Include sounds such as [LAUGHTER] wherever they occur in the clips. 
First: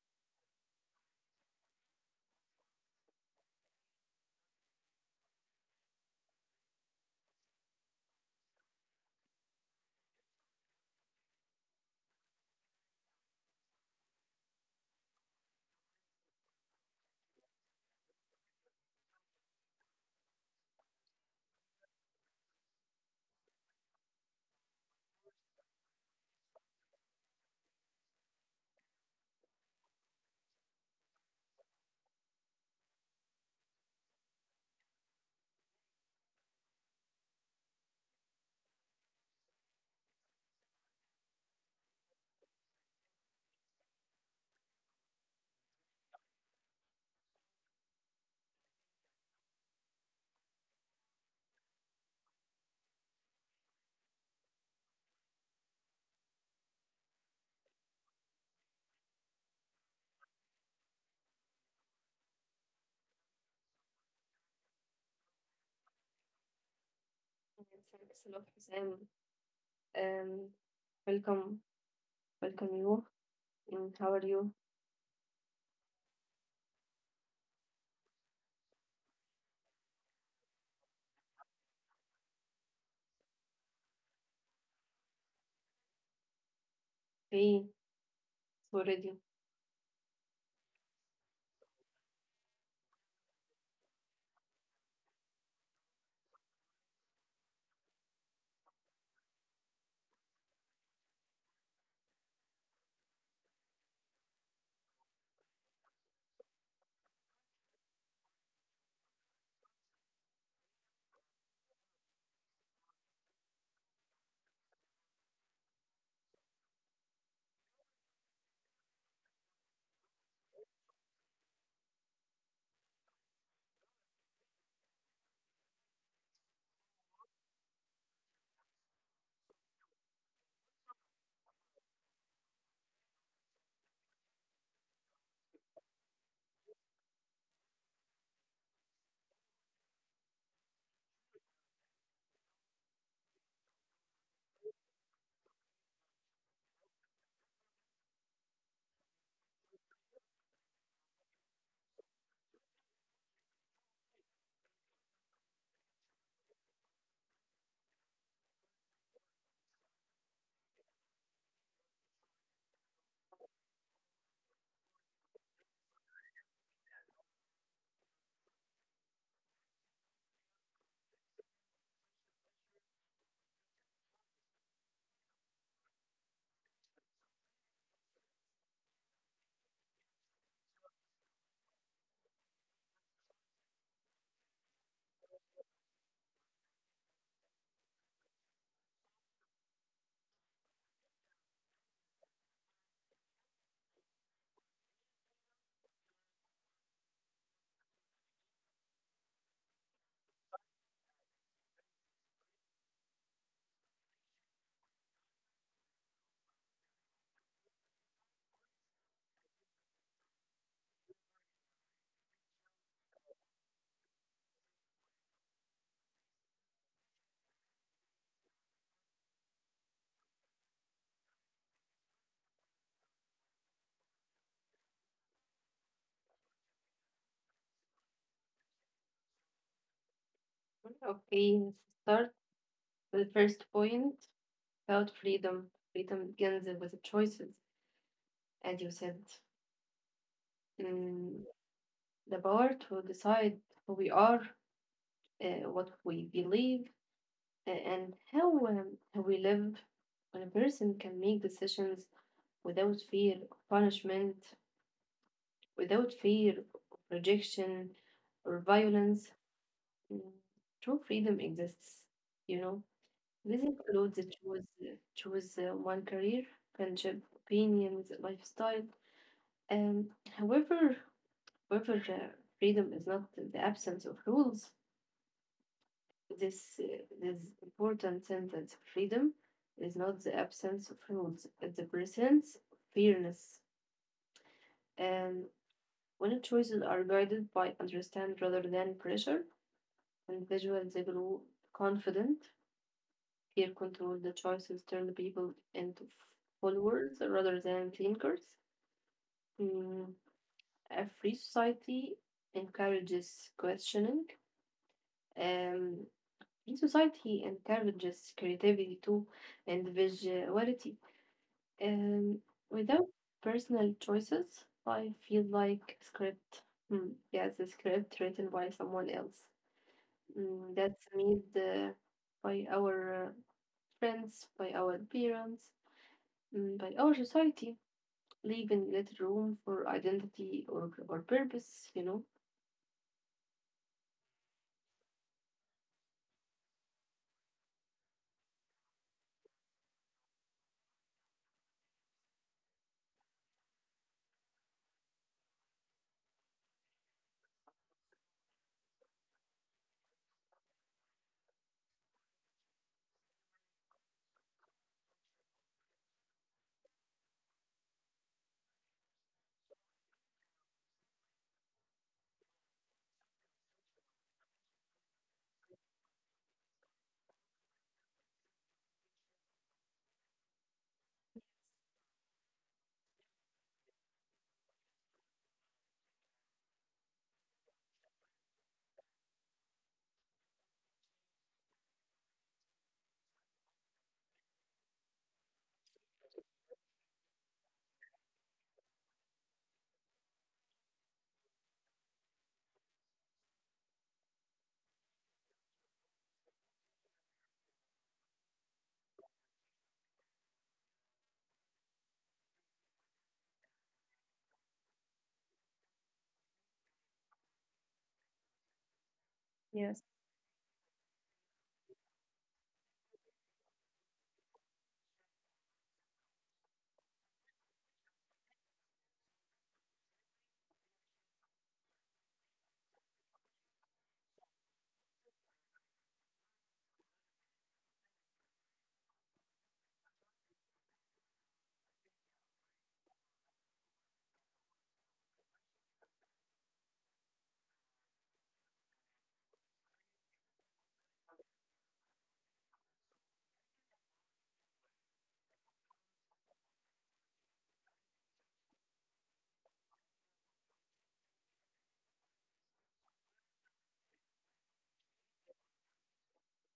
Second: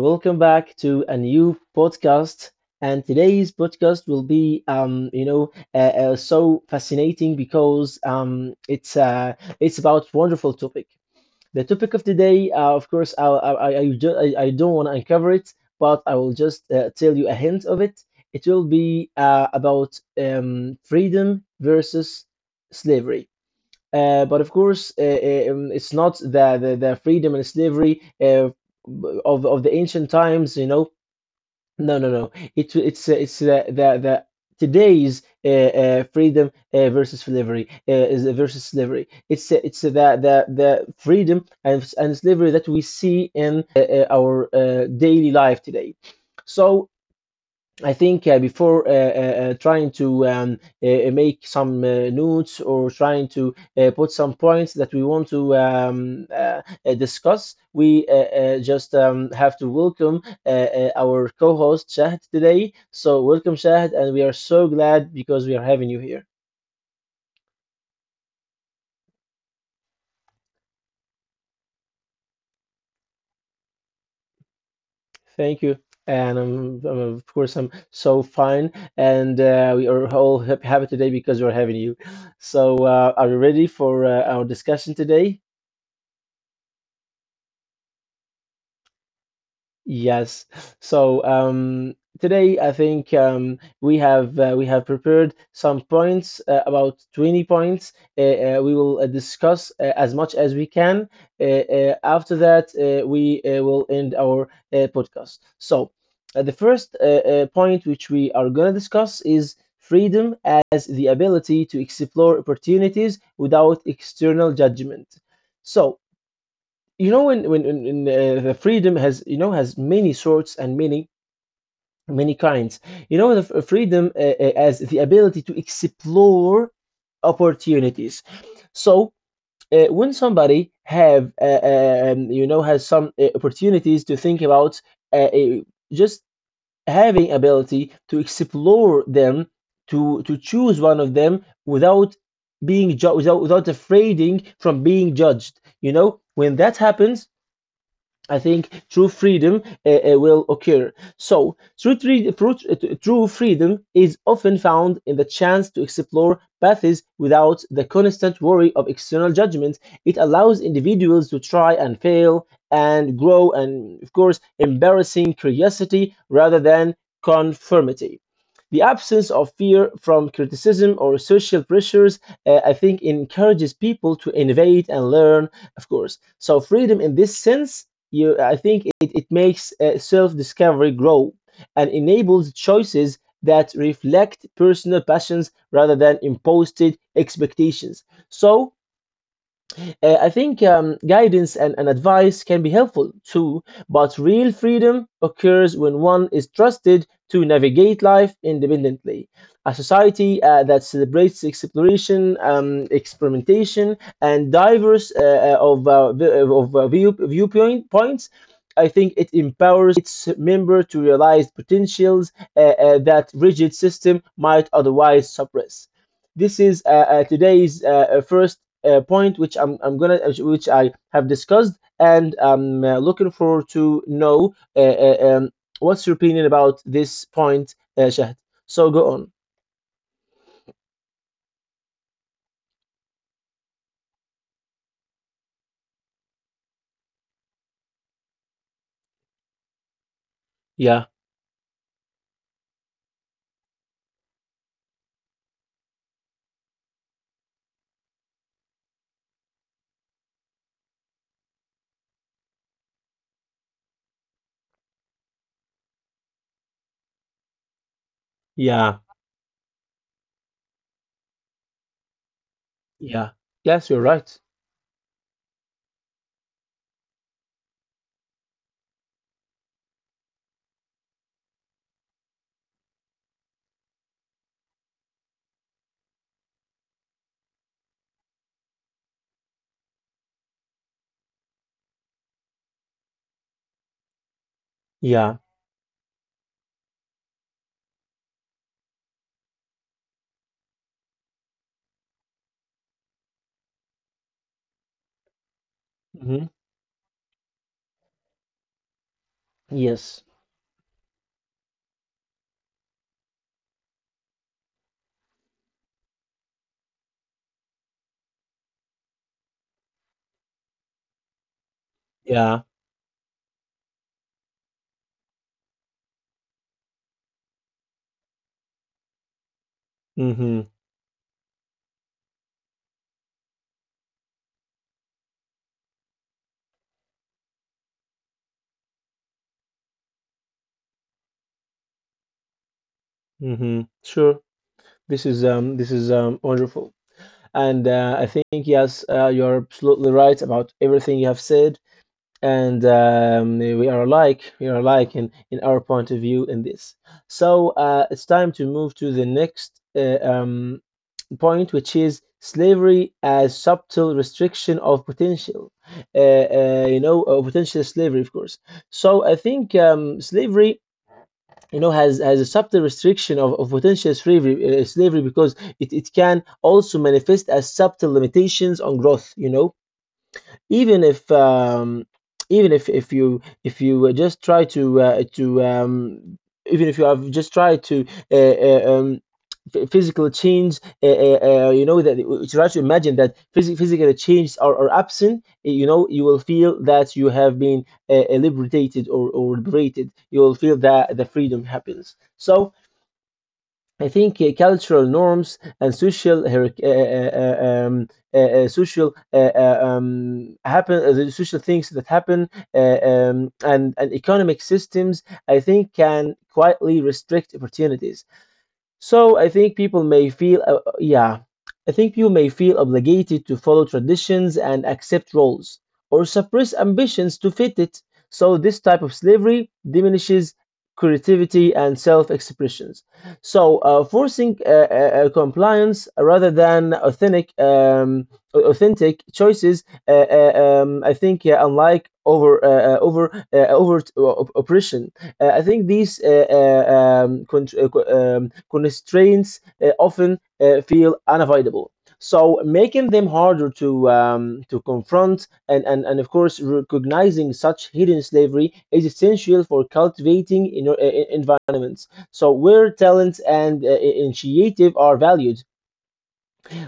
welcome back to a new podcast. And today's podcast will be, so fascinating because it's about wonderful topic. The topic of today, of course, I, ju- I don't want to uncover it, but I will just tell you a hint of it. It will be about freedom versus slavery. But of course, it's not the freedom and slavery of the ancient times. You know, no, no, no. It's it's the today's freedom versus slavery is versus slavery. It's the the freedom and slavery that we see in our daily life today. So I think before trying to make some notes, or trying to put some points that we want to discuss, we just have to welcome our co host Shahd today. So, welcome, Shahd, and we are so glad because we are having you here. Hello, Sam. Um, welcome, welcome you. And how are you? Thank you. And of course, I'm so fine, and we are all happy today because we're having you. So, are you ready for our discussion today? Okay, it's already Yes. So today, I think we have prepared some points, about 20 points. We will discuss as much as we can. After that, we will end our podcast. So the first point which we are going to discuss is freedom as the ability to explore opportunities without external judgment. So, you know when the freedom has, you know, has many sorts and many many kinds, you know, the freedom, as the ability to explore opportunities. So when somebody have , you know, has some opportunities to think about, uh, uh, just having ability to explore them, to choose one of them without without without afraiding from being judged. You know, when that happens, I think true freedom will occur. So, true, true freedom is often found in the chance to explore paths without the constant worry of external judgment. It allows individuals to try and fail and grow, and of course, embarrassing curiosity rather than conformity. The absence of fear from criticism or social pressures, I think, encourages people to innovate and learn, of course. So, freedom in this sense, you I think it, it makes self-discovery grow and enables choices that reflect personal passions rather than imposed expectations. So I think guidance and advice can be helpful too, but real freedom occurs when one is trusted to navigate life independently. A society that celebrates exploration, experimentation, and diverse of, vi- of view, viewpoint points, I think it empowers its member to realize potentials that rigid system might otherwise suppress. This is today's first point, which which I have discussed, and I'm looking forward to know what's your opinion about this point, Shahd. So go on. okay. Let's start with the first point about freedom. Freedom begins with the choices, and you said Yeah, mm, the power to decide who we are, what we believe, and how we live. When a person can make decisions without fear of punishment, without fear of rejection or yeah, violence. Mm, True freedom exists, you know. yeah. This Yes, you're includes the right. choose one career, friendship, opinions, lifestyle. Um, however, however, freedom is not the absence of rules. This uh, this important sentence, freedom, is not the absence of rules. It's the presence of fairness. And Yeah. when choices are guided by understand rather than pressure, individuals they grow confident, peer control the choices turn people into Hmm. followers rather than thinkers. Mm, Yes. a free society encourages questioning. Um, Free society encourages creativity too and visuality. Um, Yeah. Without personal choices, I feel like script. Hmm. Yes, a script written by someone else. Mm-hmm. That's made by our friends, by our parents, by our society, leaving little room for identity or purpose, you know? Mm-hmm. Sure. This is wonderful. And I think yes, you're absolutely right about everything you have said. And we are alike. We are alike in our point of view in this. So it's time to move to the next point, which is slavery as subtle restriction of potential. You know, potential slavery, of course. So I think slavery, you know, has a subtle restriction of potential slavery, slavery, because it can also manifest as subtle limitations on growth. You know, even if um, even if you just try to even if you have just tried to uh, uh, um, physical change, you know, that you try to imagine that physical changes are absent, you know, you will feel that you have been liberated, or liberated. You will feel that the freedom happens. So I think cultural norms and social hierarch- uh, social happen the social things that happen, and economic systems, I think, can quietly restrict opportunities. So I think Yes, people may feel, yeah, I think people may feel obligated to follow traditions and accept roles or suppress ambitions to fit it. So this type of slavery diminishes creativity and self-expressions. So forcing compliance rather than authentic, authentic choices, I think, unlike overt oppression. I think these constraints often feel unavoidable, so making them harder to confront. And of course, recognizing such hidden slavery is essential for cultivating environments. So where talents and initiative are valued,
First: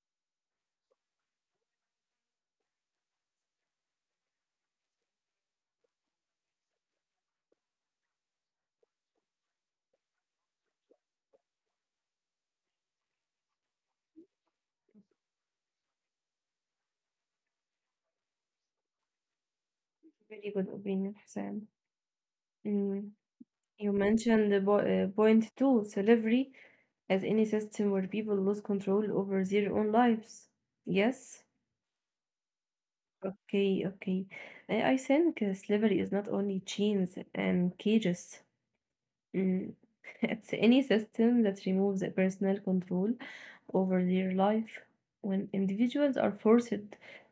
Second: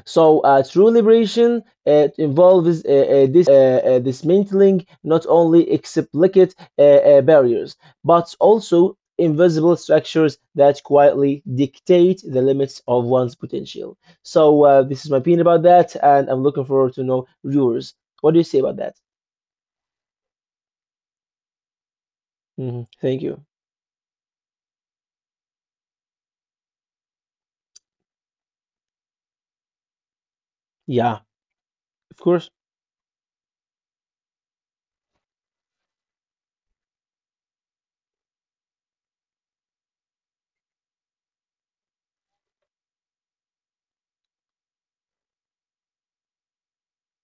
so true liberation involves this dismantling not only explicit barriers, but also invisible structures that quietly dictate the limits of one's potential. So this is my opinion about that, and I'm looking forward to know yours. What do you say about that? really good opinion, Sam. Hmm. Mm. Thank you. You mentioned the point two, slavery as any system where people lose control over their own lives. Yeah, Yes? of course. Okay, okay. I think slavery is not only chains and cages. Mm. [LAUGHS] It's any system that removes the personal control over their life. When individuals are forced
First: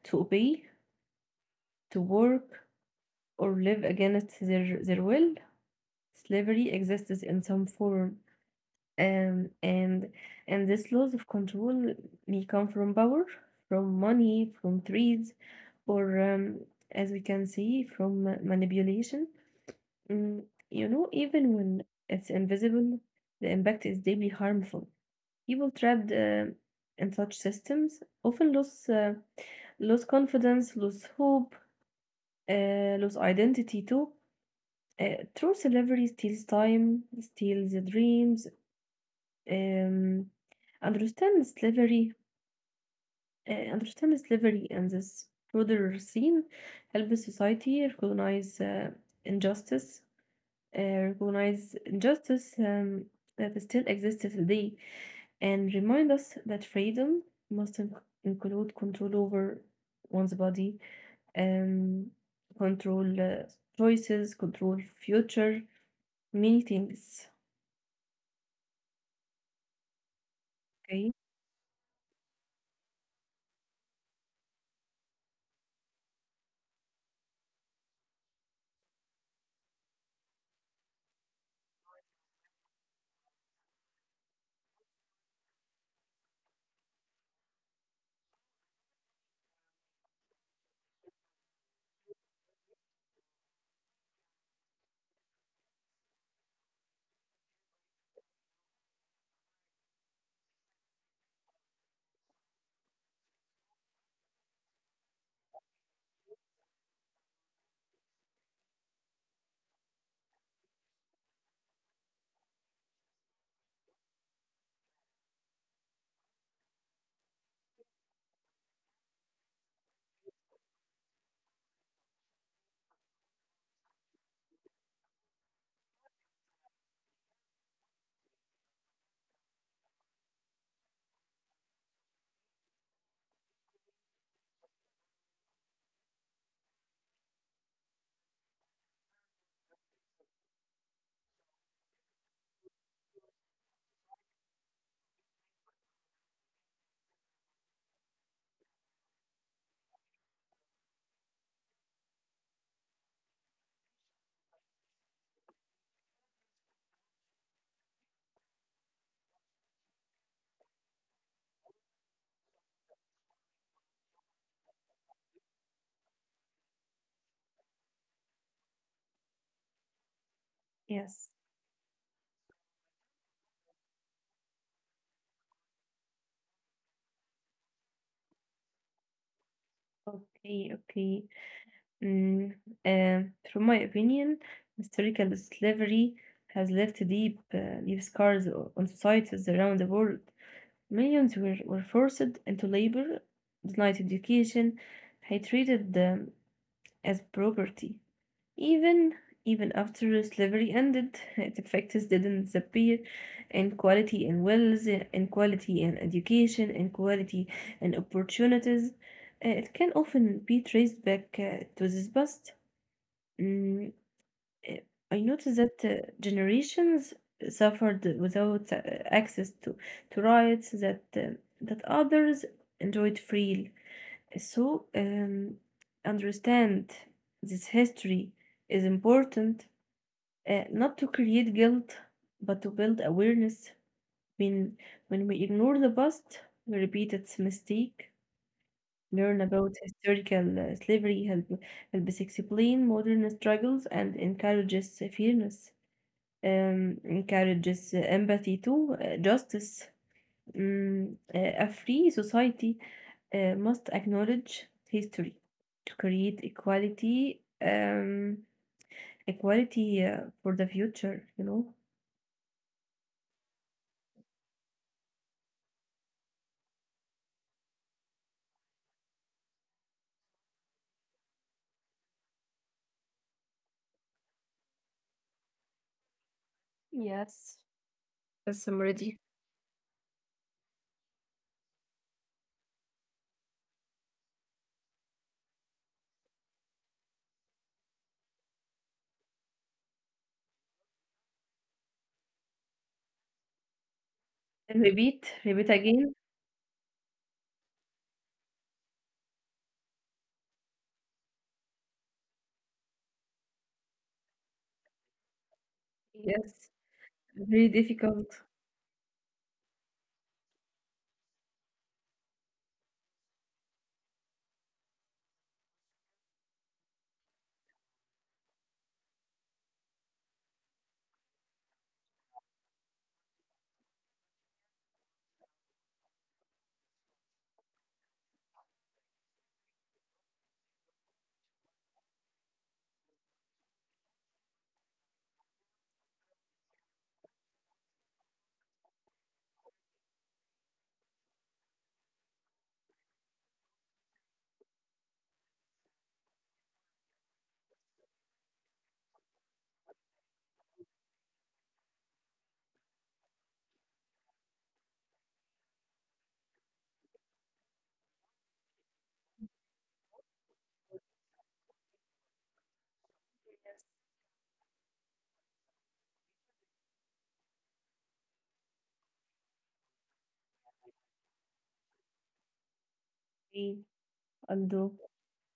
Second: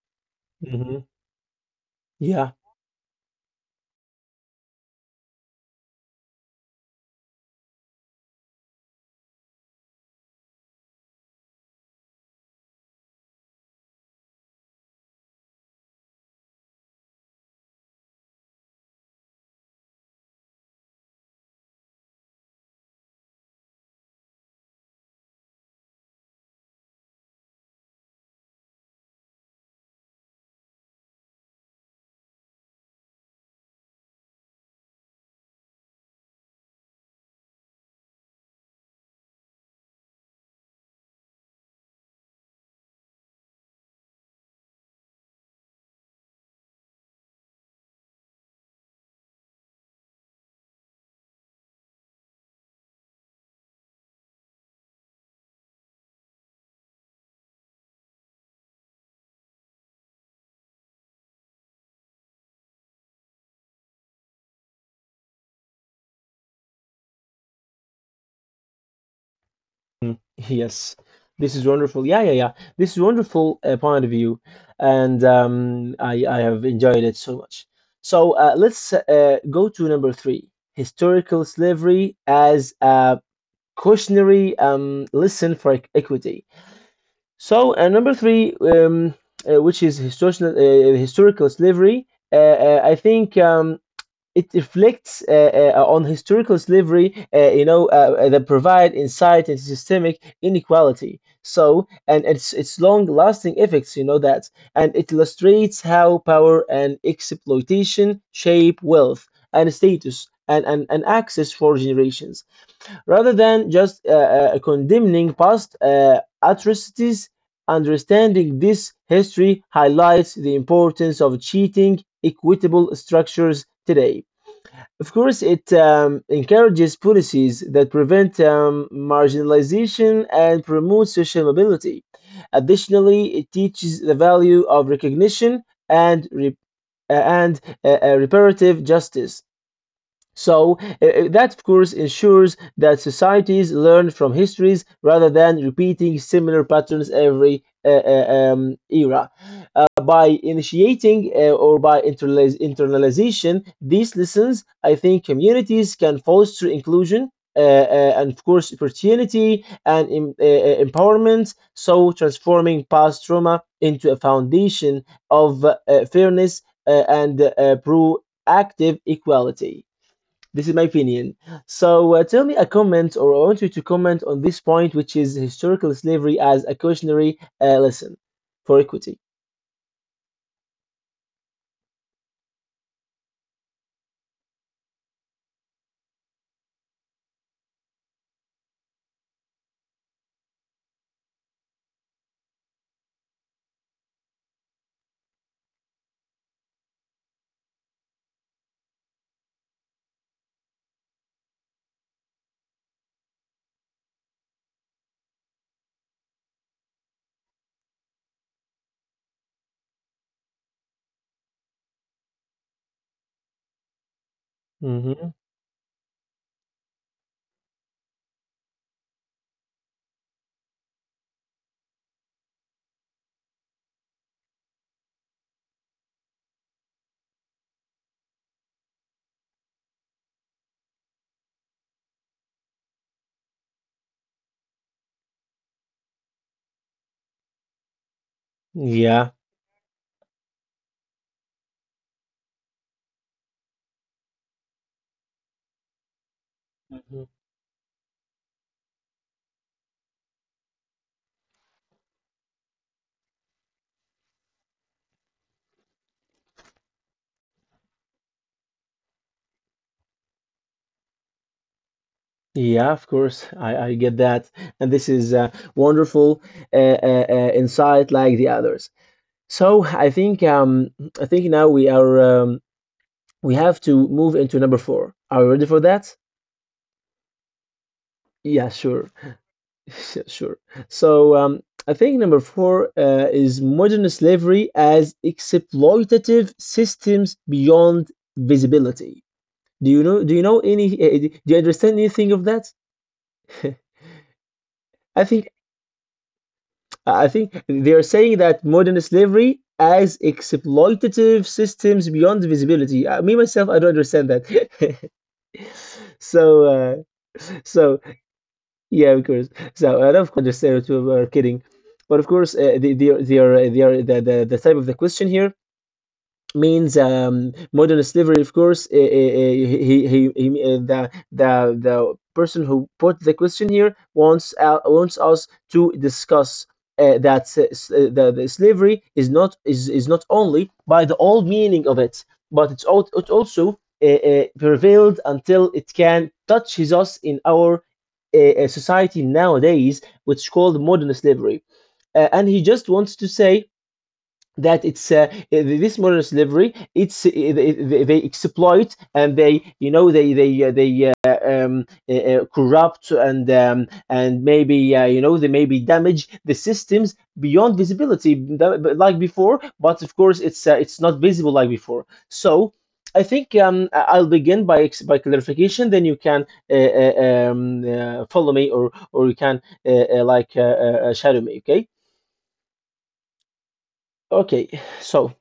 to obey, Hmm. to work, Yeah. or live against their will, slavery exists in some form. Um, and and this loss of control may come from power, from money, from threats, or as we can see, from manipulation. Mm, Even when it's invisible, the impact is deeply harmful. People trapped in such systems often lose confidence, lose hope, lose identity too. True celebrity steals time, steals the dreams, um, understand slavery, understand slavery and this broader scene help society recognize injustice, recognize injustice that still exists today, and remind us that freedom must include control over one's body, um, control choices, control future, many things. Mm, yes, Okay. this is wonderful. Yeah, yeah, yeah. This is wonderful point of view, and I have enjoyed it so much. So let's go to number three: historical slavery as a cautionary lesson for equity. So number three, which is historical slavery. I think it reflects on historical slavery, you know, that provide insight into systemic inequality, so, and it's long-lasting effects, you know that, and it illustrates how power and exploitation shape wealth and status and access for generations, rather than just condemning past atrocities. Understanding this history highlights the importance of cheating equitable structures today. Of course, it encourages policies that prevent marginalization and promote social mobility. Additionally, it teaches the value of recognition and re- and reparative justice. So that, of course, ensures that societies learn from histories rather than repeating similar patterns every era. By initiating or by internalization these lessons, I think communities can foster inclusion and, of course, opportunity and empowerment. So, transforming past trauma into a foundation of fairness and proactive equality. This is my Yes. opinion. So, tell me a comment, or I want you to comment on this point, which is historical slavery as a cautionary lesson for equity. Okay, okay. Mm, from my opinion, historical slavery has left deep scars on societies around the world. Millions were forced into labor, denied education, and treated them as property. Even even after slavery ended, its effects didn't disappear, and quality in wealth, and quality in education, and quality in opportunities, it can often be traced back to this past. Mm, uh, I Mhm. noticed that generations suffered without access to rights that others enjoyed freely. So understand this history is important, not to create guilt, but to build awareness. When when we ignore the past, we repeat its mistake. Learn Yeah. about historical slavery, helps explain modern struggles, and encourages fairness Mhm. encourages empathy too, justice. A free society must acknowledge history to create equality, equality for the future, you know? Yeah, of course. I get that. And this is wonderful uh, insight like the others. So I think now we are we have to move into number four. Are you ready for that? Yes, yes, I'm Yeah, ready. sure. [LAUGHS] Yeah, sure. So I think number four is modern slavery as exploitative systems beyond visibility. Do you understand anything of that? [LAUGHS] And repeat, I think repeat again. I think they are saying that modern slavery as exploitative systems beyond visibility. Me myself, I don't understand that. [LAUGHS] So, Yes. Very so difficult. yeah, of course. So I don't understand what we are kidding, but of course, they are the type of the question here means modern slavery, of course. The person who put the question here wants, wants us to discuss that s- s- eh, the slavery is not is not only by the old meaning of it, but it also prevailed until it can touches us in our society nowadays, which is called modern slavery. And he just wants to say that it's this modern slavery, it's they exploit and they, you know, they corrupt and maybe you know, they maybe damage the systems beyond visibility like before, but of course it's not visible like before. So I think Yes. I'll begin by by clarification. Then you can follow me, or you can like shadow me. Okay. Okay, I Okay. do. So,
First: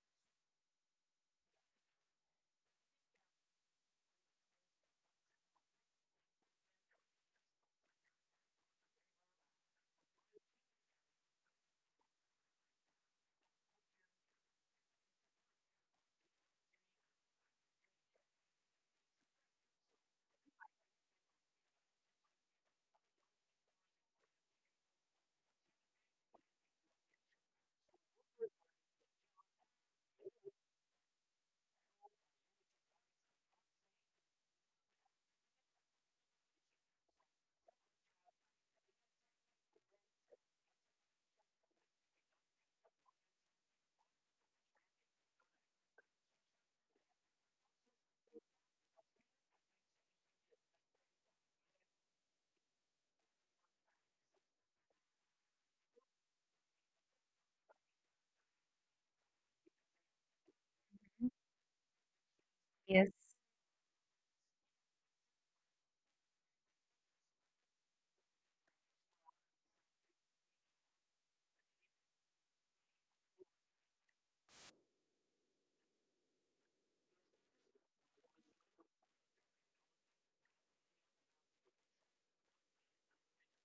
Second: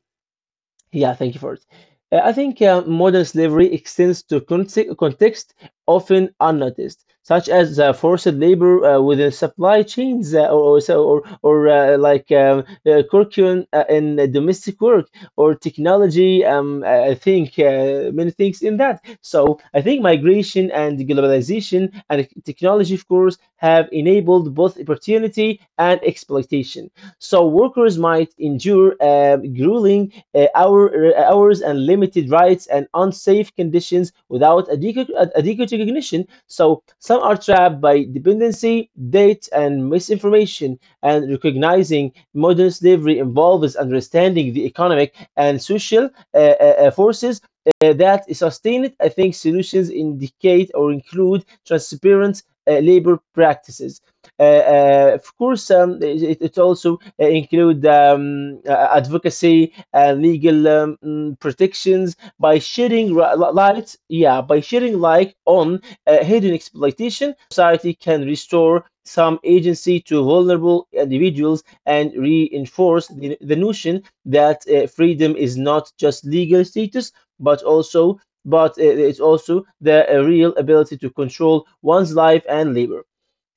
yeah, thank you for it. I think modern slavery extends to context often unnoticed, such as forced labor within supply chains, or like curriculum in domestic work or technology. I think many things in that. So I think migration and globalization and technology, of course, have enabled both opportunity and exploitation. So workers might endure grueling hours and limited rights and unsafe conditions without adequate recognition. So some are trapped by dependency, debt, and misinformation. And recognizing modern slavery involves understanding the economic and social forces that sustain it. I think solutions indicate or include transparent labor practices. Of course, it also include advocacy, legal, protections. By Yes, shedding light, yeah, by shedding light on hidden exploitation, society can restore some agency to vulnerable individuals and reinforce the notion that freedom is not just legal status, but also but it's also the real ability to control one's life and labor.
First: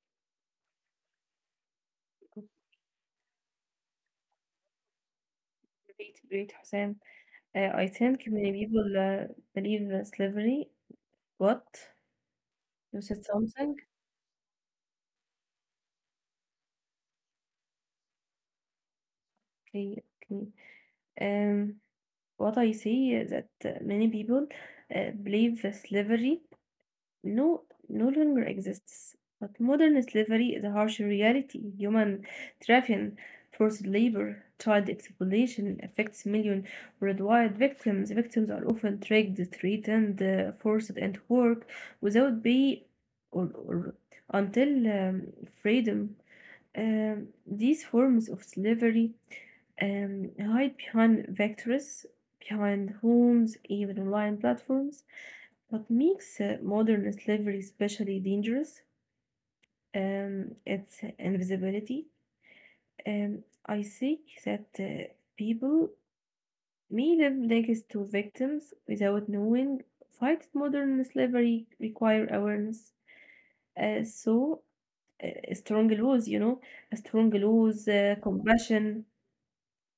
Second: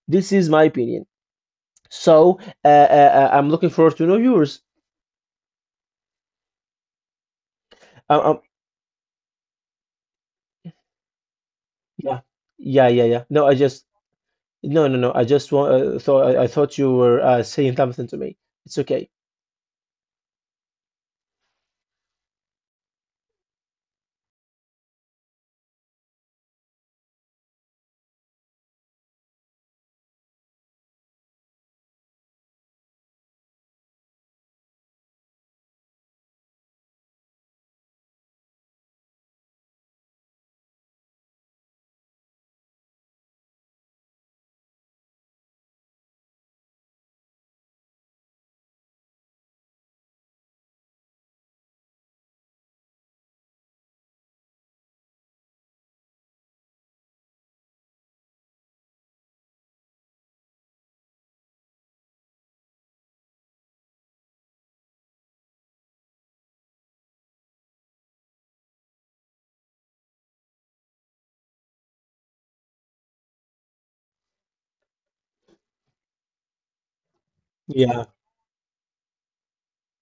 This is my opinion. So I'm looking forward to know yours. great, great, Hussein. I Uh, think Um, many people believe that slavery. What? Yeah, yeah, You yeah, said yeah. No, I something? just no, no, no. I just thought I thought you were saying something to me. It's okay. Okay, okay. Um, what I see is that many people believe that slavery no no longer exists. But modern slavery is a harsh reality. Human trafficking, forced labor, child exploitation affects millions worldwide. Victims are often tricked, threatened, forced into work without pay or until um, freedom. These forms of slavery hide behind vectors, behind homes, even online platforms. What makes modern slavery especially dangerous? Its invisibility. Um, I think that people may live next to victims without knowing. Fight modern slavery require awareness. So strong laws, strong laws, Yeah, compassion.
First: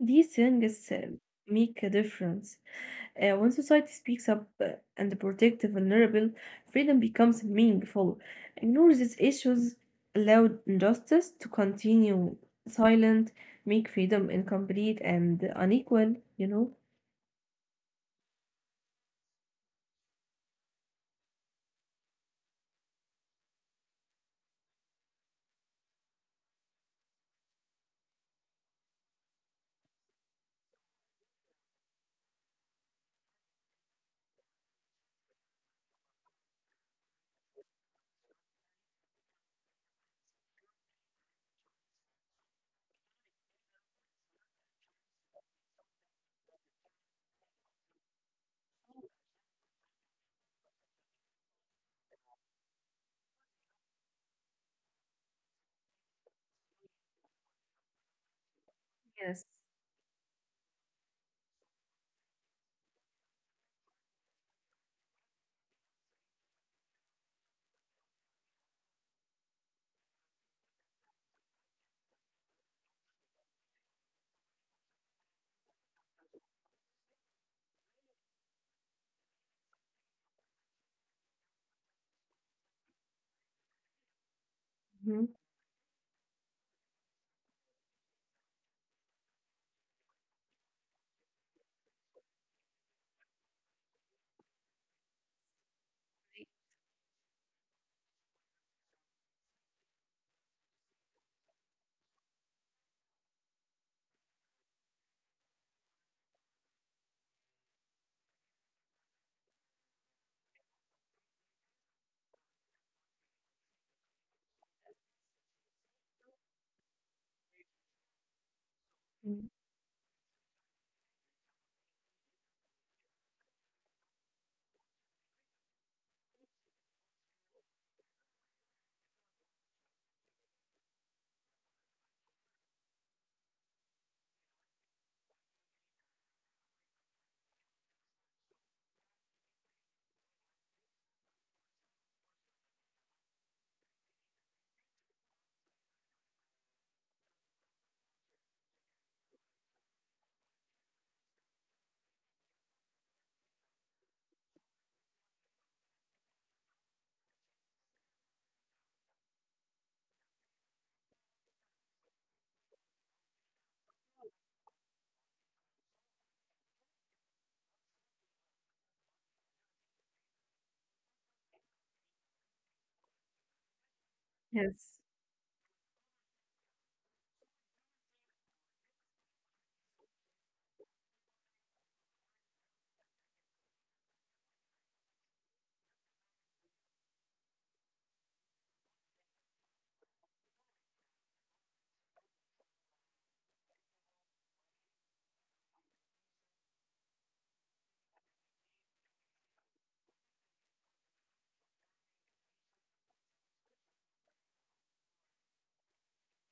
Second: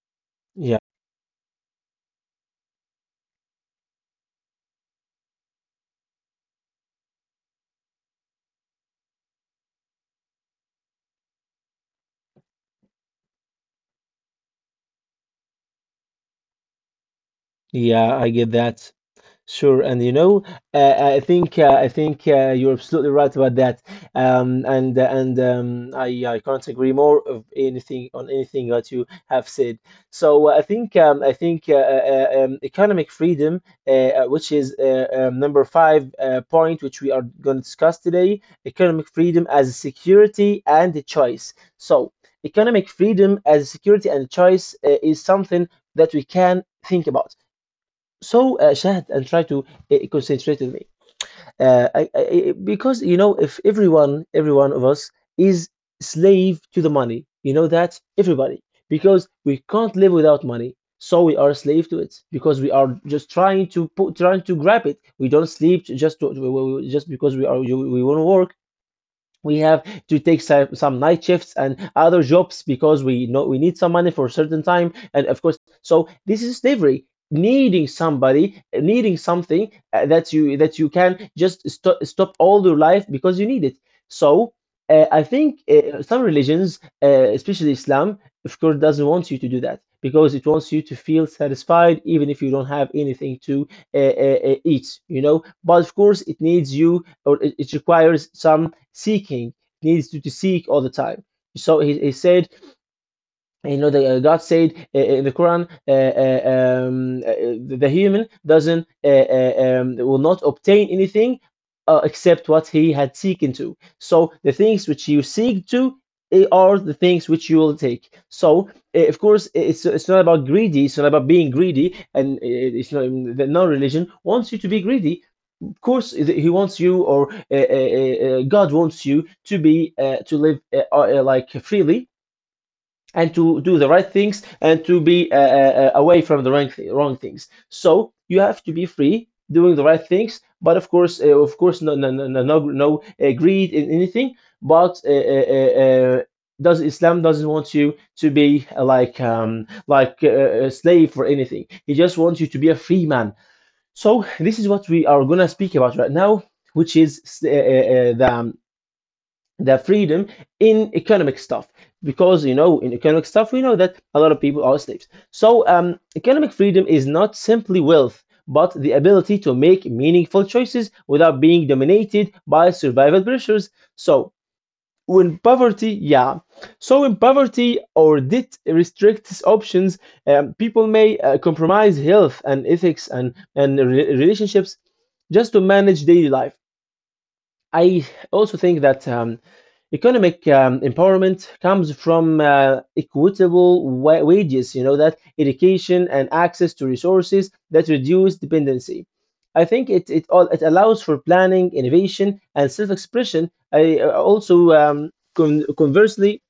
These yeah, things make a difference. When society speaks up and protects the vulnerable, freedom becomes meaningful. Ignore these issues, allow injustice to continue silent, make freedom incomplete and unequal, you know? yeah, I get that. Sure, and I think you're absolutely right about that, and I can't agree more of anything on anything that you have said. So I think economic freedom, which is number 5 point, which we are going to discuss today, economic freedom as a security and a choice. So economic freedom as a security and choice is something that we can think about. So Shahad, and try to concentrate with me. uh, I, I, because you know, if every one of us is slave to the money, you know that everybody, because Yes. we can't live without money, so we are slave to it, because we are just trying to trying to grab it. We don't sleep, just to, we- just because we want to work. We have to take some night shifts and other jobs because we know we need some money for a certain time, and of course, so this is slavery. Needing somebody, needing something that you can just stop all your life because you need it. So I Mhm. think some religions, especially Islam, of course, doesn't want you to do that because it wants you to feel satisfied even if you don't have anything to eat. But of course it needs you, or it requires some seeking, needs to seek all the time. So he said, you know, the, God said in the Quran, the human doesn't will not obtain anything except what he had seeking to. So the things which you seek to, are the things which you will take. So, of course, Mm. It's not about greedy. It's not about being greedy. And, it's not the non-religion wants you to be greedy. Of course, he wants you, or God wants you to be to live like freely, and to do the right things, and to be away from the wrong things. So you have to be free doing the right things. But of course, no, no, no, no, no, no, greed in anything. But does Islam doesn't want you to be like a slave or anything. He just wants you to be a free man. So this is what we are gonna speak about right now, which is the freedom in economic stuff. Because you know, in economic stuff we know that a lot of people are slaves. So economic freedom is not simply wealth, but the ability to make meaningful choices without being dominated by survival pressures. So Yes. when poverty yeah, so in poverty or debt restricts options. People may compromise health and ethics and relationships, just to manage daily life. I also think that economic empowerment comes from equitable wages, you know, that education and access to resources that reduce dependency. I think it allows for planning, innovation, and self expression. I, also, conversely,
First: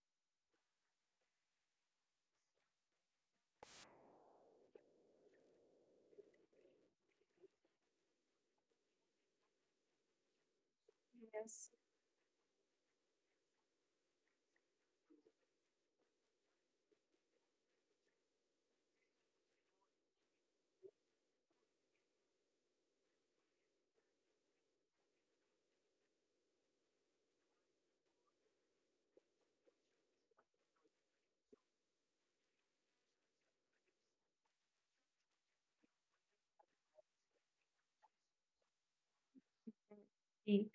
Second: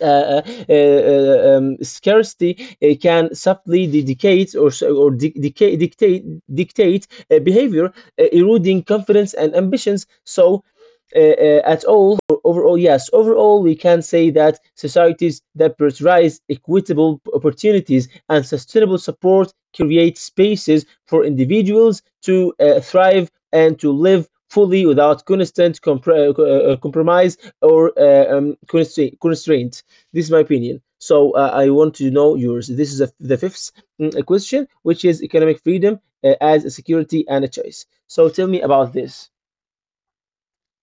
uh, uh, scarcity can subtly dictate or dictate, dictate behavior, eroding confidence and ambitions. So, Yes. at all, or overall, we can say that societies that prioritize equitable opportunities and sustainable support create spaces for individuals to thrive and to live fully without constant compromise or constraint. This is my opinion. So I want to know yours. This is the fifth question, which is economic freedom as a security and a choice. So tell me about this. Okay,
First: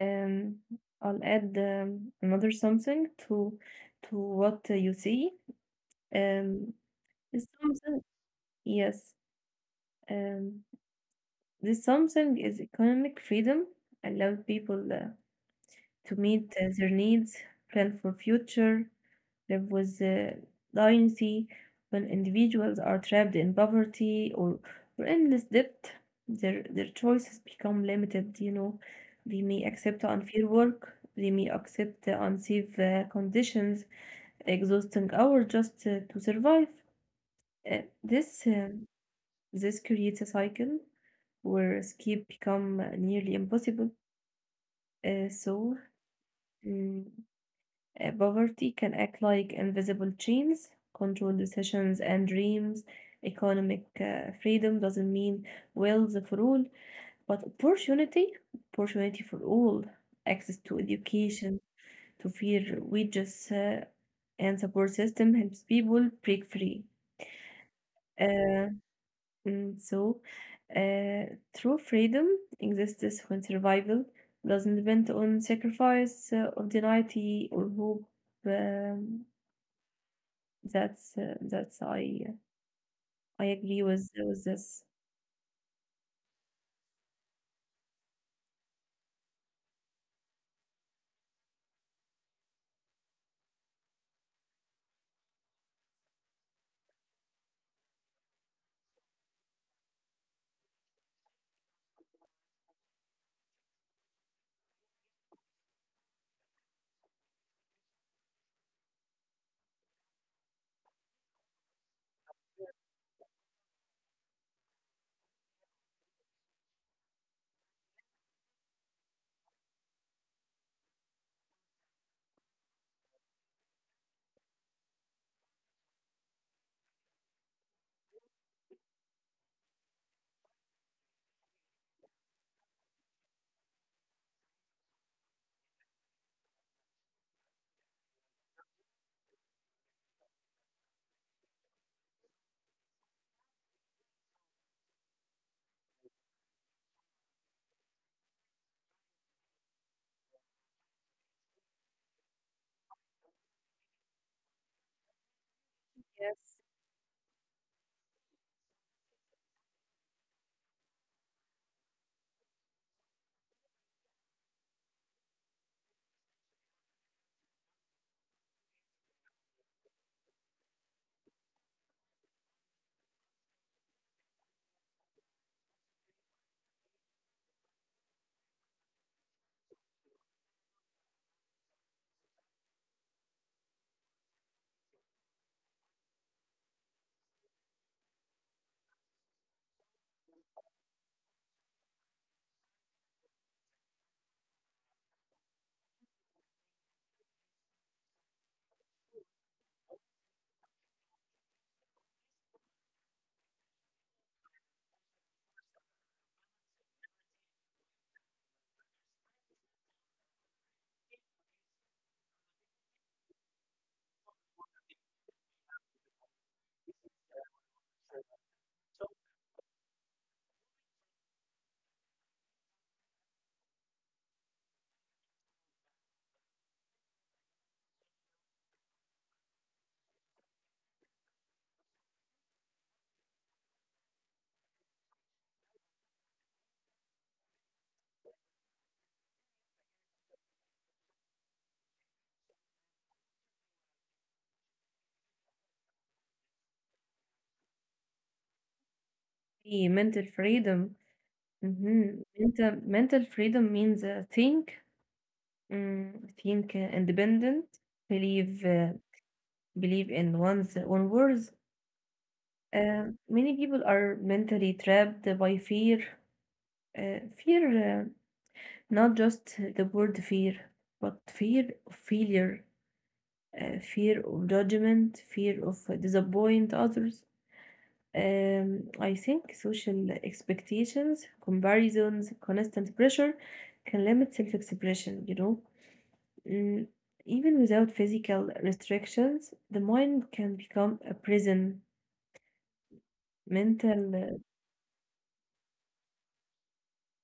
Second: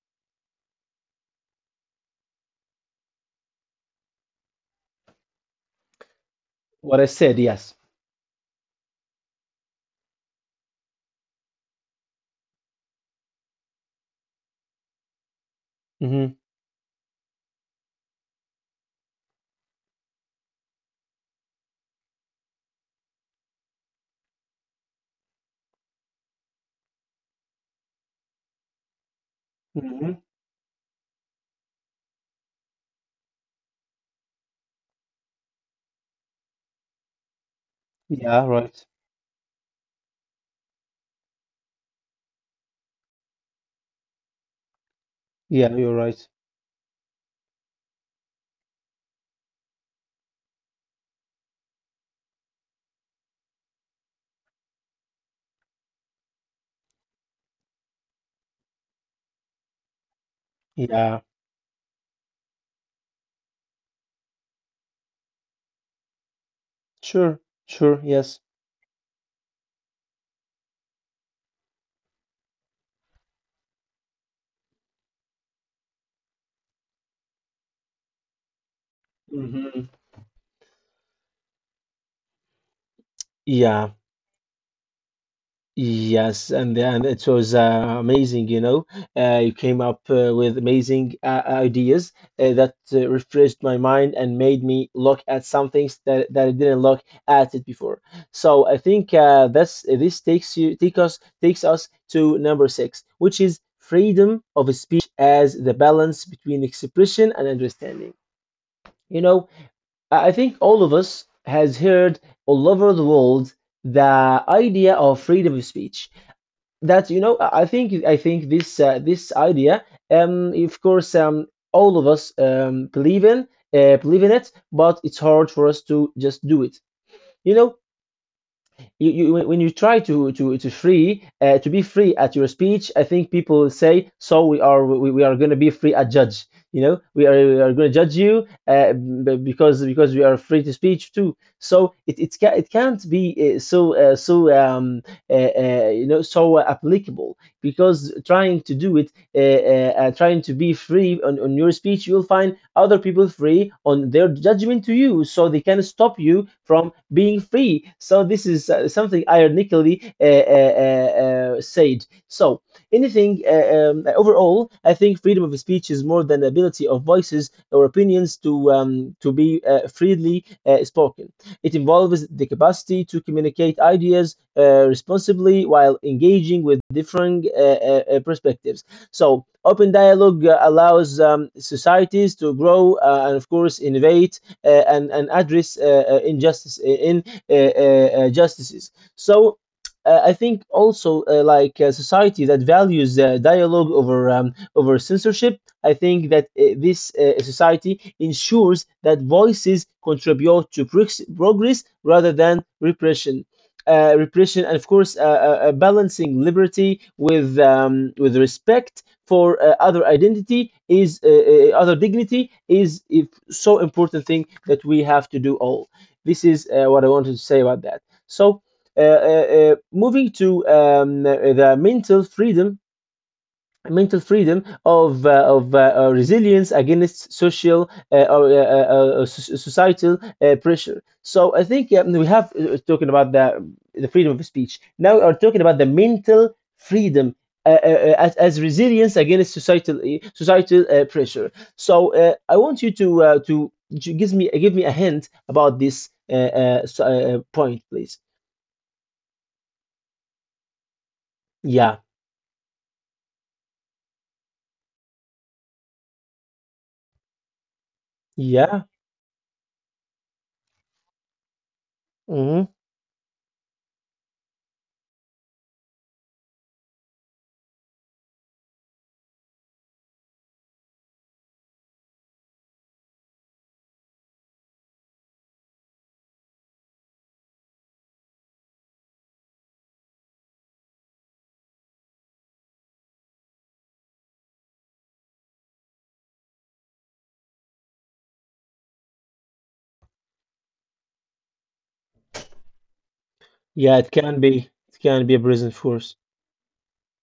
Um, I'll add another something to what you see. Um, What I said, it's yes. something, yes. Um, This something is economic freedom, allowed people to Hmm. meet their needs, plan for future, live with dignity. When individuals are trapped in poverty or endless debt, their choices become limited. They may accept Hmm. unfair work, they may accept unsafe conditions, exhausting hours just to survive. Uh, Yeah, this uh, right. this creates a cycle where escape become nearly impossible. Yeah, So, you're right. mm, poverty can act like invisible chains, control decisions and dreams. Economic freedom doesn't mean wealth for all, but opportunity, opportunity for all, access to Yeah, education, to fair wages, and support system helps people break free. sure, sure, yes. Uh, so, uh, true freedom exists when survival doesn't depend on sacrifice of deniality or hope. Um, Hmm. That's I Yeah. agree with this. Yes, and it was amazing, you know. You came up with amazing ideas that refreshed my mind and made me look at some things that I didn't look at it before. So I think that's this takes us to number 6, which is freedom of speech as the balance between expression and understanding. You know, I think all of us has heard all over the world the idea of freedom of speech. That's, you know, I think this idea, of course, all of us, believe in it, but it's hard for us to just do it, you know. You, when you try to free to be free at your speech, I think people say, so we are, we are going to be free at judge. You know, we are, going to judge you, because we are free to speech too. So it can't be, so so uh, you know so applicable, because trying to do it uh, trying to be free on your speech, you'll find other people free on their judgment to you, so they can stop you Yes, from being free. So this is something ironically said. So anything, overall, I think freedom of speech is more than the ability of voices or opinions to be freely spoken. It involves the capacity to communicate ideas responsibly while engaging with differing perspectives. So open dialogue allows societies to grow, and, of course, innovate, and address injustice, in justices. So. I think also, like a society that values dialogue over censorship. I think that this society ensures that voices contribute to progress rather than repression, and of course, balancing liberty with respect for other identity is, other dignity is if so important thing that we have to do all. This is what I wanted to say about that. So. Uh, uh, Moving to the mental freedom, of resilience against societal pressure. So I think we have talking about the freedom of speech. Now we are talking about the mental freedom. As, resilience against societal, pressure. So I want you to to give me a hint about this point, please. the mental freedom. Yeah, Mm-hmm. Mental freedom means think independent, believe yeah, uh, believe in one's own worth. hmm, Many people are mentally trapped by fear. Fear, not just the word fear, but fear of failure, fear of judgment, fear of disappoint others. I think social expectations, comparisons, constant pressure can limit self-expression. Mm, Even without physical restrictions, the mind can become a prison. yeah. It Mental, uh, can be, a prison force.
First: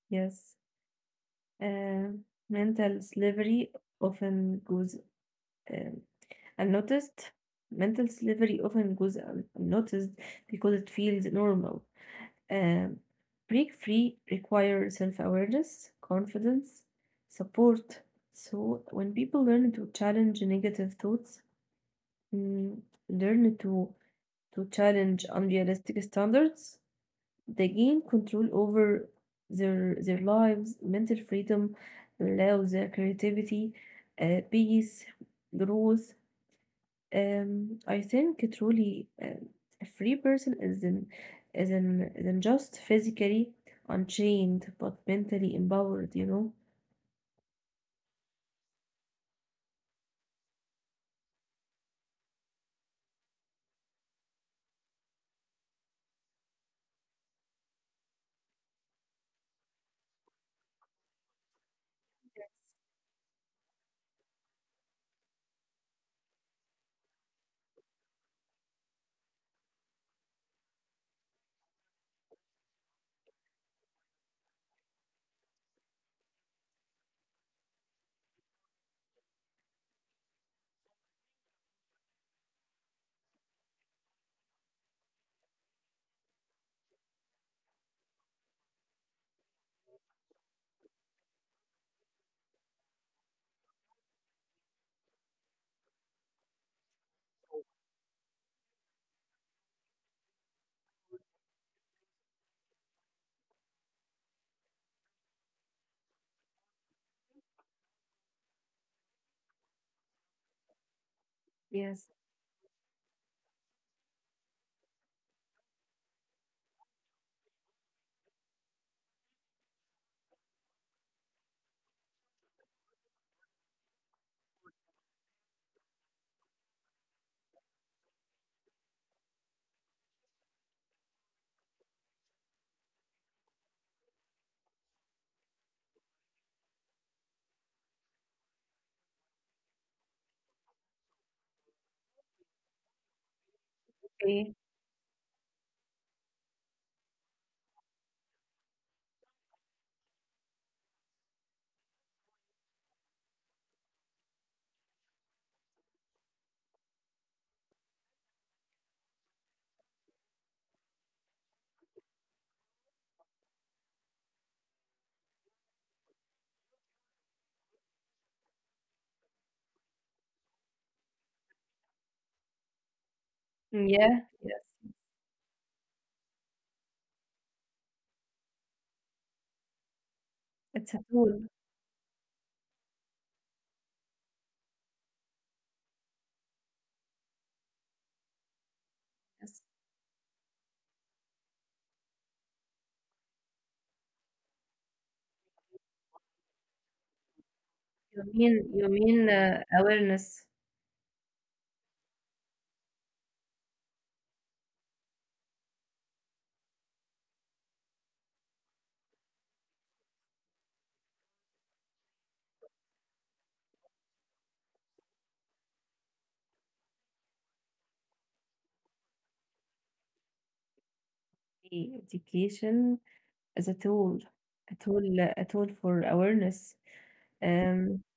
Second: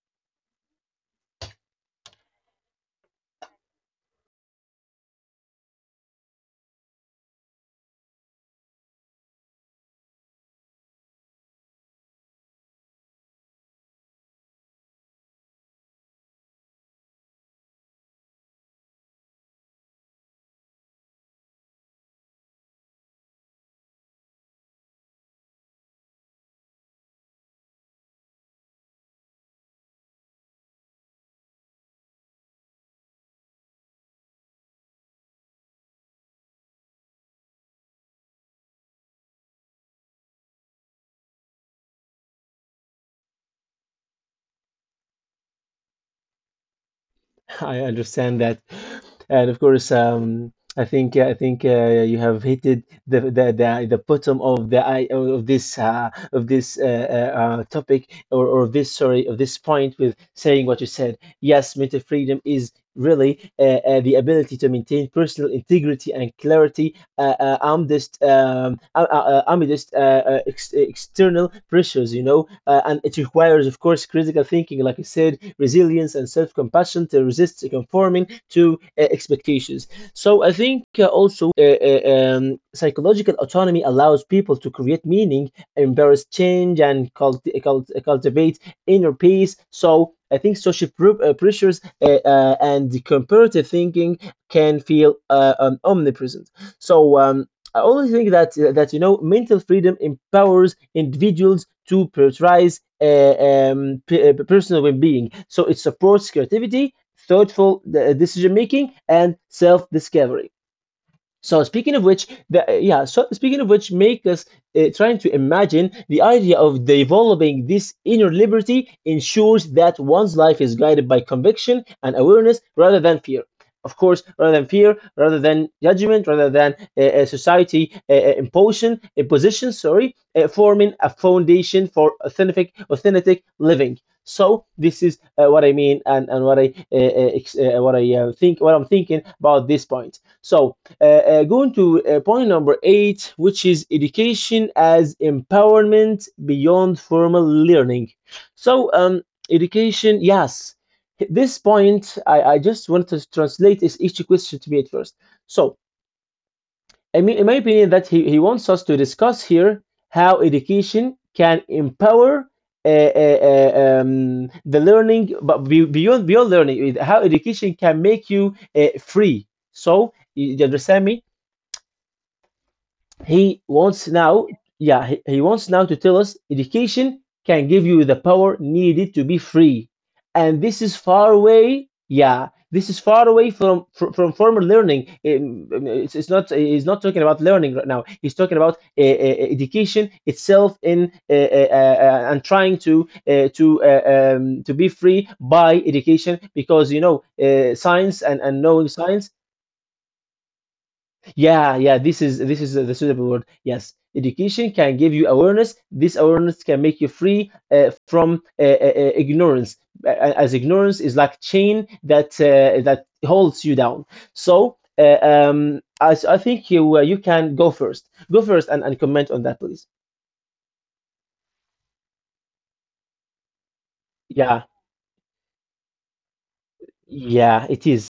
yes, uh, mental slavery often goes um, unnoticed. Mental slavery often goes unnoticed because it feels normal. Um, Break free requires self awareness, confidence, support. So when people learn to challenge negative thoughts, mm, learn to challenge unrealistic standards, they gain control over their lives, mental freedom allows their creativity, peace, growth. I think truly a free person is an is an is an just physically unchained but mentally empowered. You know. [LAUGHS] I understand that, and of course, I think you have hit the bottom of the I of this, topic, or this, sorry, of this point, with saying what you said. Yes, mental freedom is really the ability to maintain personal integrity and clarity external pressures, and it requires, of course, critical thinking, like I said, resilience and self-compassion to resist conforming to expectations. So I think also psychological autonomy allows people to create meaning, embrace change, and cultivate inner peace. So I think social pressures and the comparative thinking can feel omnipresent. So I always think that mental freedom empowers individuals to prioritize personal well-being. So it supports creativity, thoughtful decision making, and self-discovery. So speaking of Yes. which, yeah. So speaking of which, make us trying to imagine the idea of developing this inner liberty ensures that one's life is guided by conviction and awareness rather than fear. Of course, rather than fear, rather than judgment, rather than society imposition, imposition. Sorry, forming a foundation for authentic, authentic living. So this is what I mean and what I'm thinking about this point. So going to point number eight, which is Okay. education as empowerment beyond formal learning. So, education, yes. This point, I just want to translate is each question to me at first. So, I mean, in my opinion, that he wants us to discuss here how education can empower the learning, but beyond learning, how education can make you free. So, you understand me? He Mm, wants yeah. now, Yes. yeah, he wants now to tell us education can give you the power needed to be free. And this It's a is far tool. away, yeah, this is far away from from former learning. It's not he's not talking about learning right now. He's talking about Yes. education itself in and trying to be free by education because You science and, mean and you knowing mean science awareness, yeah, yeah, this is the suitable word. Yes, education can give you awareness. This awareness can make you free from ignorance, a- as ignorance is like chain that holds you down. So, I think you can go first. Go first and comment on that, please. Education, as Yeah, a tool, a tool for awareness. yeah, it Um, is.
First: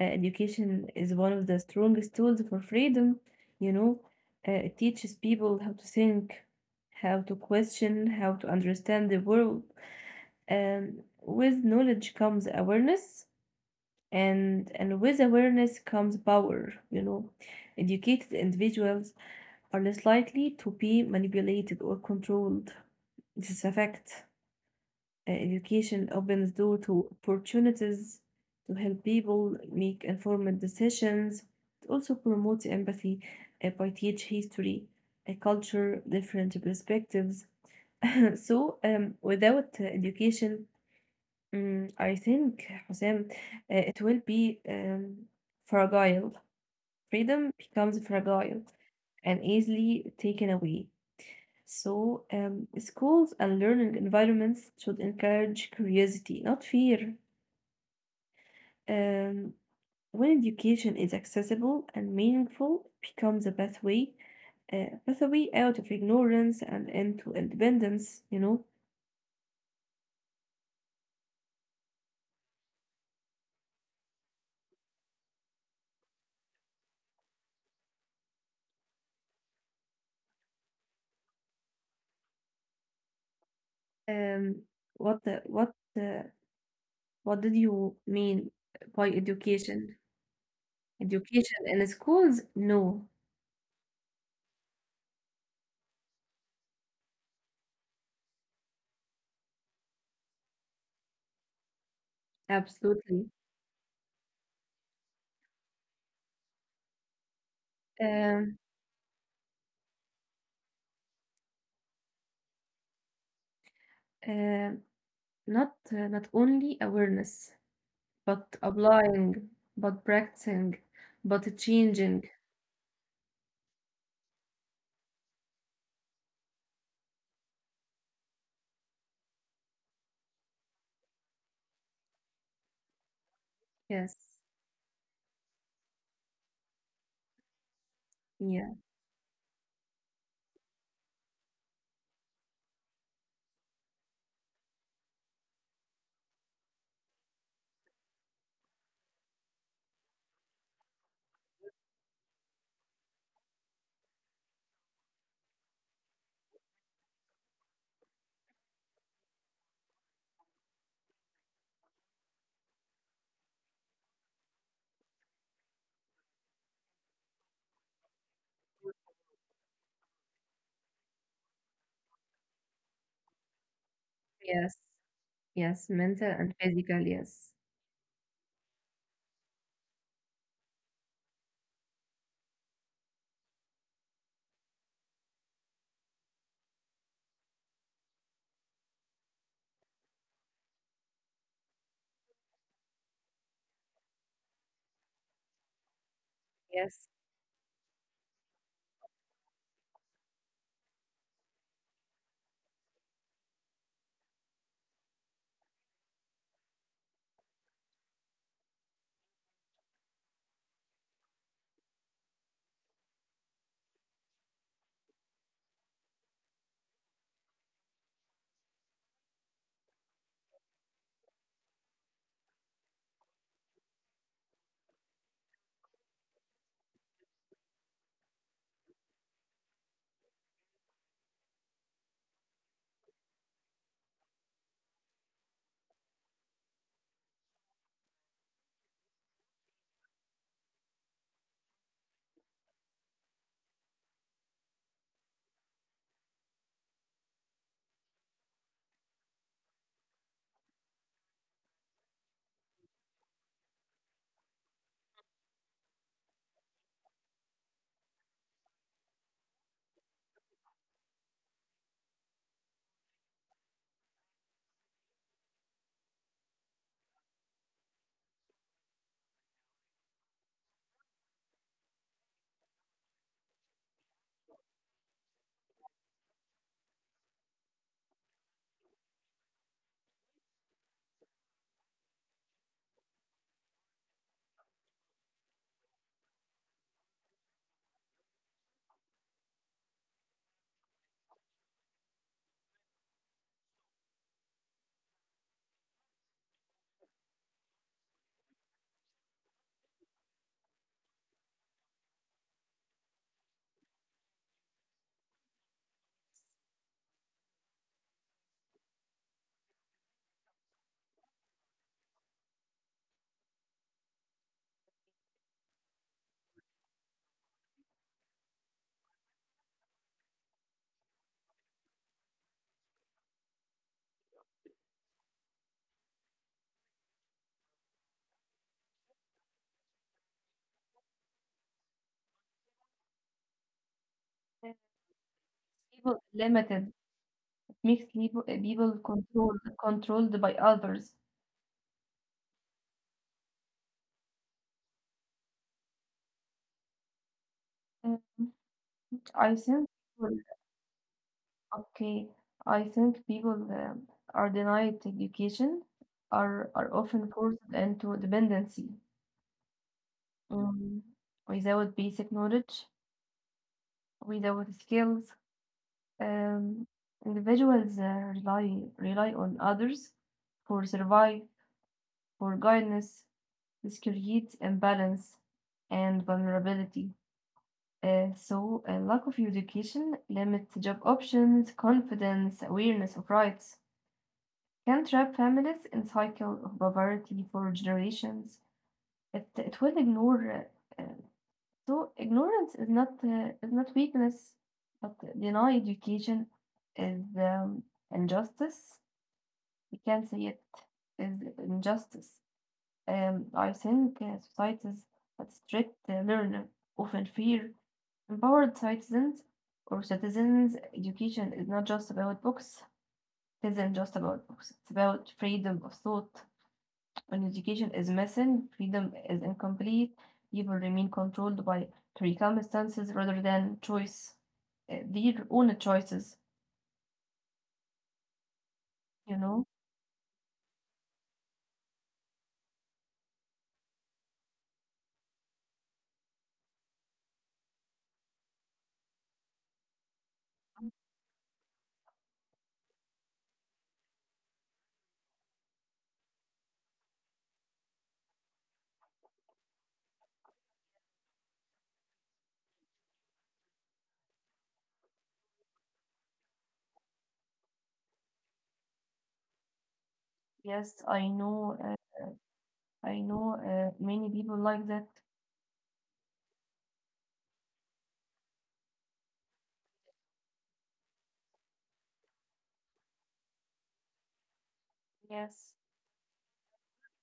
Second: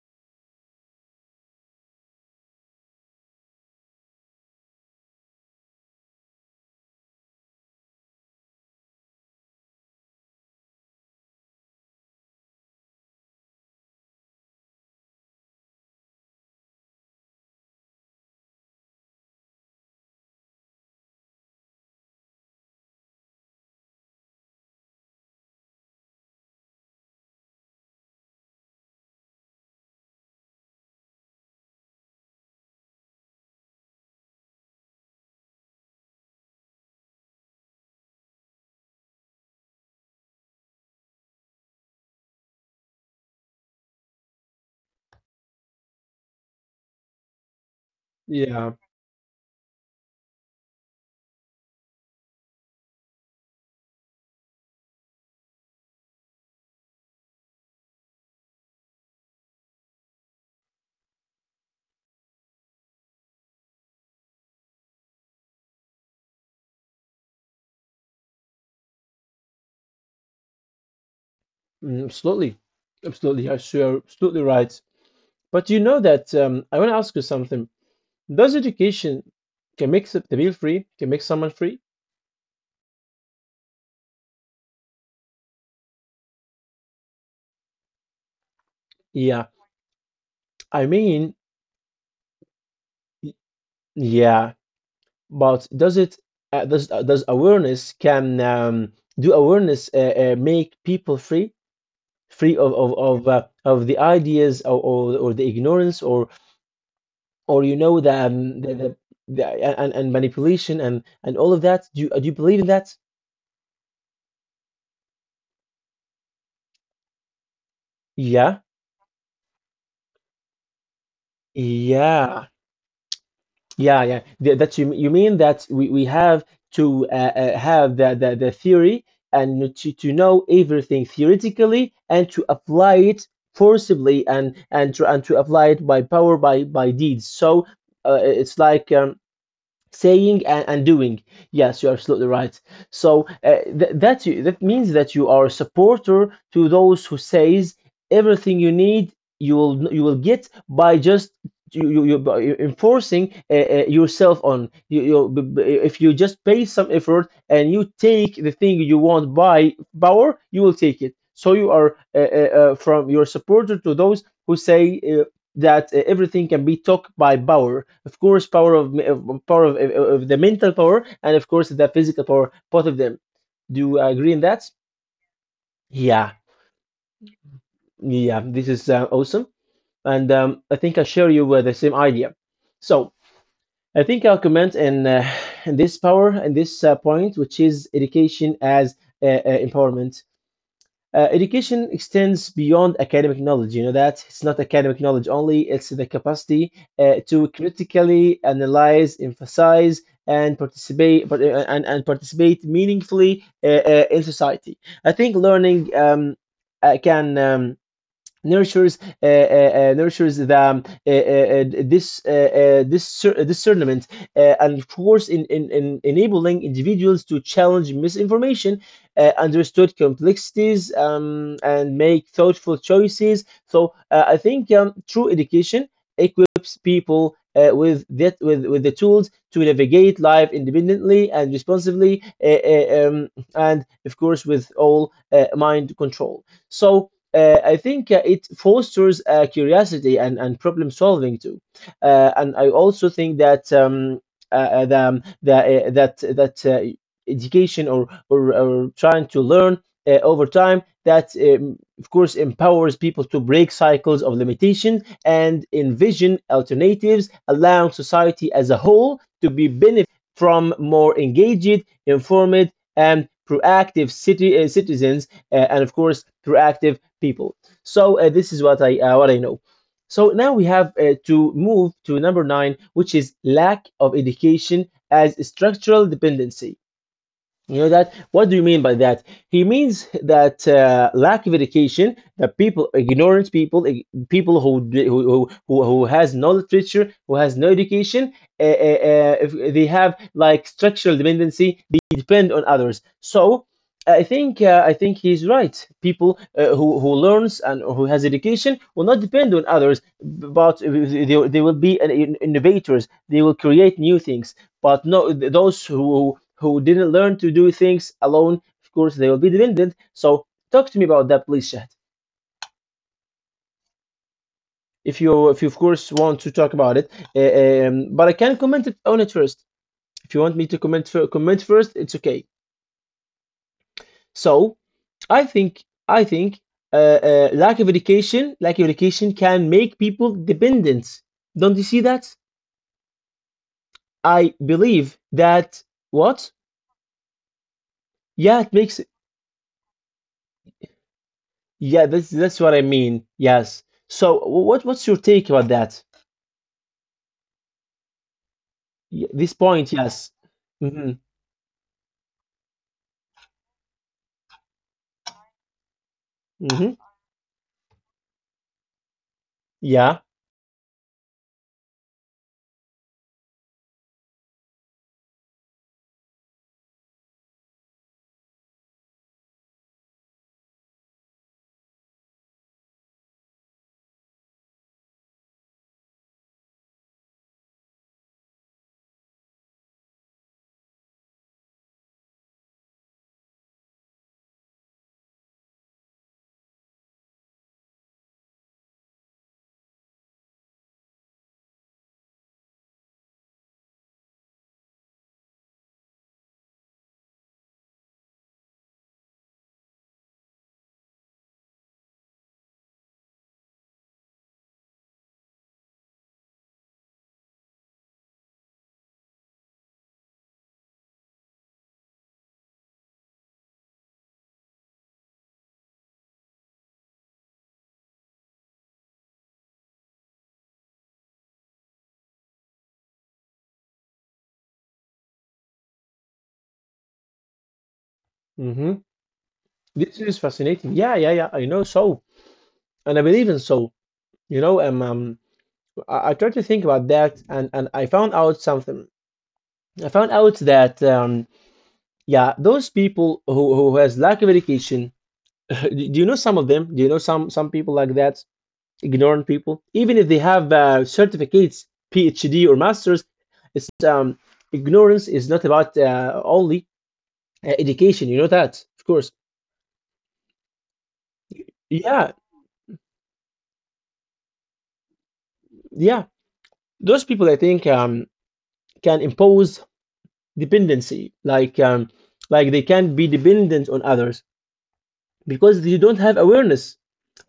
Education is one of the strongest tools for freedom, you know. It teaches people how to think, how to question, how to understand the world. With knowledge comes awareness, and with awareness comes power. Educated individuals are less likely to be manipulated or controlled. This is a fact. Education opens door to opportunities to help people make informed decisions. It also promotes empathy by teach history, a culture, different perspectives. [LAUGHS] So without education, I think Hussein, it will be fragile. Freedom becomes fragile Yeah, and easily taken away. So, schools and learning environments should encourage curiosity, not fear. Um, when education is accessible and meaningful, it becomes a pathway out of ignorance and into independence. Mm, absolutely, absolutely. Yes, you're absolutely right. But you know that I want to ask you something. Does education can make the bill free? Can make someone free? um, what the, what the, what did you mean by Yeah, education? I mean, Education in schools? No, y- yeah, but does it? Does awareness can do awareness make people free? Free of of of, absolutely. uh, of the ideas or the ignorance or Um, the and manipulation and all of that. Do you believe in that? um not only awareness, Yeah, but applying, but practicing, but changing. yeah. Yeah, yeah. That you mean that we have to have the theory and to know everything theoretically and to apply it forcibly Yes, and to apply it by power by deeds. So it's like yeah, saying and doing. Yes, you're absolutely right. So that that means that you are a supporter to those who says everything you need you will get by just you by enforcing yourself on you, you b- b- if you just pay some effort and you take the thing you want by power you will take it. So you are from your supporter to those who say that everything can be talked by power, of course, power of the mental power and of course the physical power, both of them. Do you agree in that? yes. Yes, Yeah, mental and physical, yes. yeah, this is awesome, and I think I share you the same idea. So I think I'll comment in this power and this point, which is education as empowerment. Education extends beyond academic knowledge. You know that it's not academic knowledge only, it's the capacity Yes. to critically analyze, emphasize, and participate, and participate meaningfully in society. I think learning can. Nurtures nurtures the this discernment and of course in enabling individuals to challenge misinformation understood complexities and make thoughtful choices. So I think true education equips people with the tools to navigate life independently and responsibly and of course with all mind control. So I think it fosters curiosity and problem solving too. And I also think that uh, uh, the, um, the, uh, that that uh, education or trying to learn over time that of course empowers people to break cycles of limitation and envision alternatives, allowing society as a whole to be benefit from more engaged, informed, and proactive citizens, and of course proactive people. So this is what I know. So now we have to move to number nine, which is lack of education as structural dependency. You know that? What do you mean by that? He means that lack of education, that people, ignorant people, people who d- who has no literature, who has no education, uh, uh, if they have like structural dependency. They depend on others. So I think he's right. People who learns and who has education will not depend on others, but they will be an innovators. They will create new things. But no, those who didn't learn to do things alone, of course, they will be dependent. So talk to me about that, please, Shahd. If you of course want to talk about it. But I can comment it on it first. If you want me to comment first, it's okay. So I think I think lack of education can make people dependent. Don't you see that? I And believe that people what? limited. It makes people Yeah, uh, it makes. people controlled by others. Yeah, that's what I mean. Yes. So what's your take about that? Um, This I point, think yes. people, Hmm. okay. I think people are denied education, are Hmm. are often forced into dependency Yeah. um, without basic knowledge, without skills. Um, Individuals rely on others for survive, for guidance. This creates imbalance and vulnerability. So, a lack of education limits job options, confidence, awareness of rights, can trap families in cycle of poverty for generations. It will ignore. Uh, uh, so, ignorance is not weakness, but deny education is injustice. We can say it is injustice. I think societies that strict learner often fear empowered citizens or citizens. Education is not just about books. It isn't just about books. It's about freedom of thought. When education is missing, freedom is incomplete. People remain controlled by circumstances rather than choice, their own choices. Hmm. You know. This is fascinating. Yeah, yeah, yeah. I know so, and I believe in so. You know, I tried to think about that, and I found out something. I found out that yeah, those people who has lack of education. [LAUGHS] Do you know some of them? Do you know some people like that? Ignorant people, even if they have certificates, PhD or masters. It's ignorance is not about only education. You know that, of course. Yes, I know. Yeah, I know. Many people like that. yeah. Those people, I think, can impose dependency, like they can be dependent on others because they Yes. don't have awareness.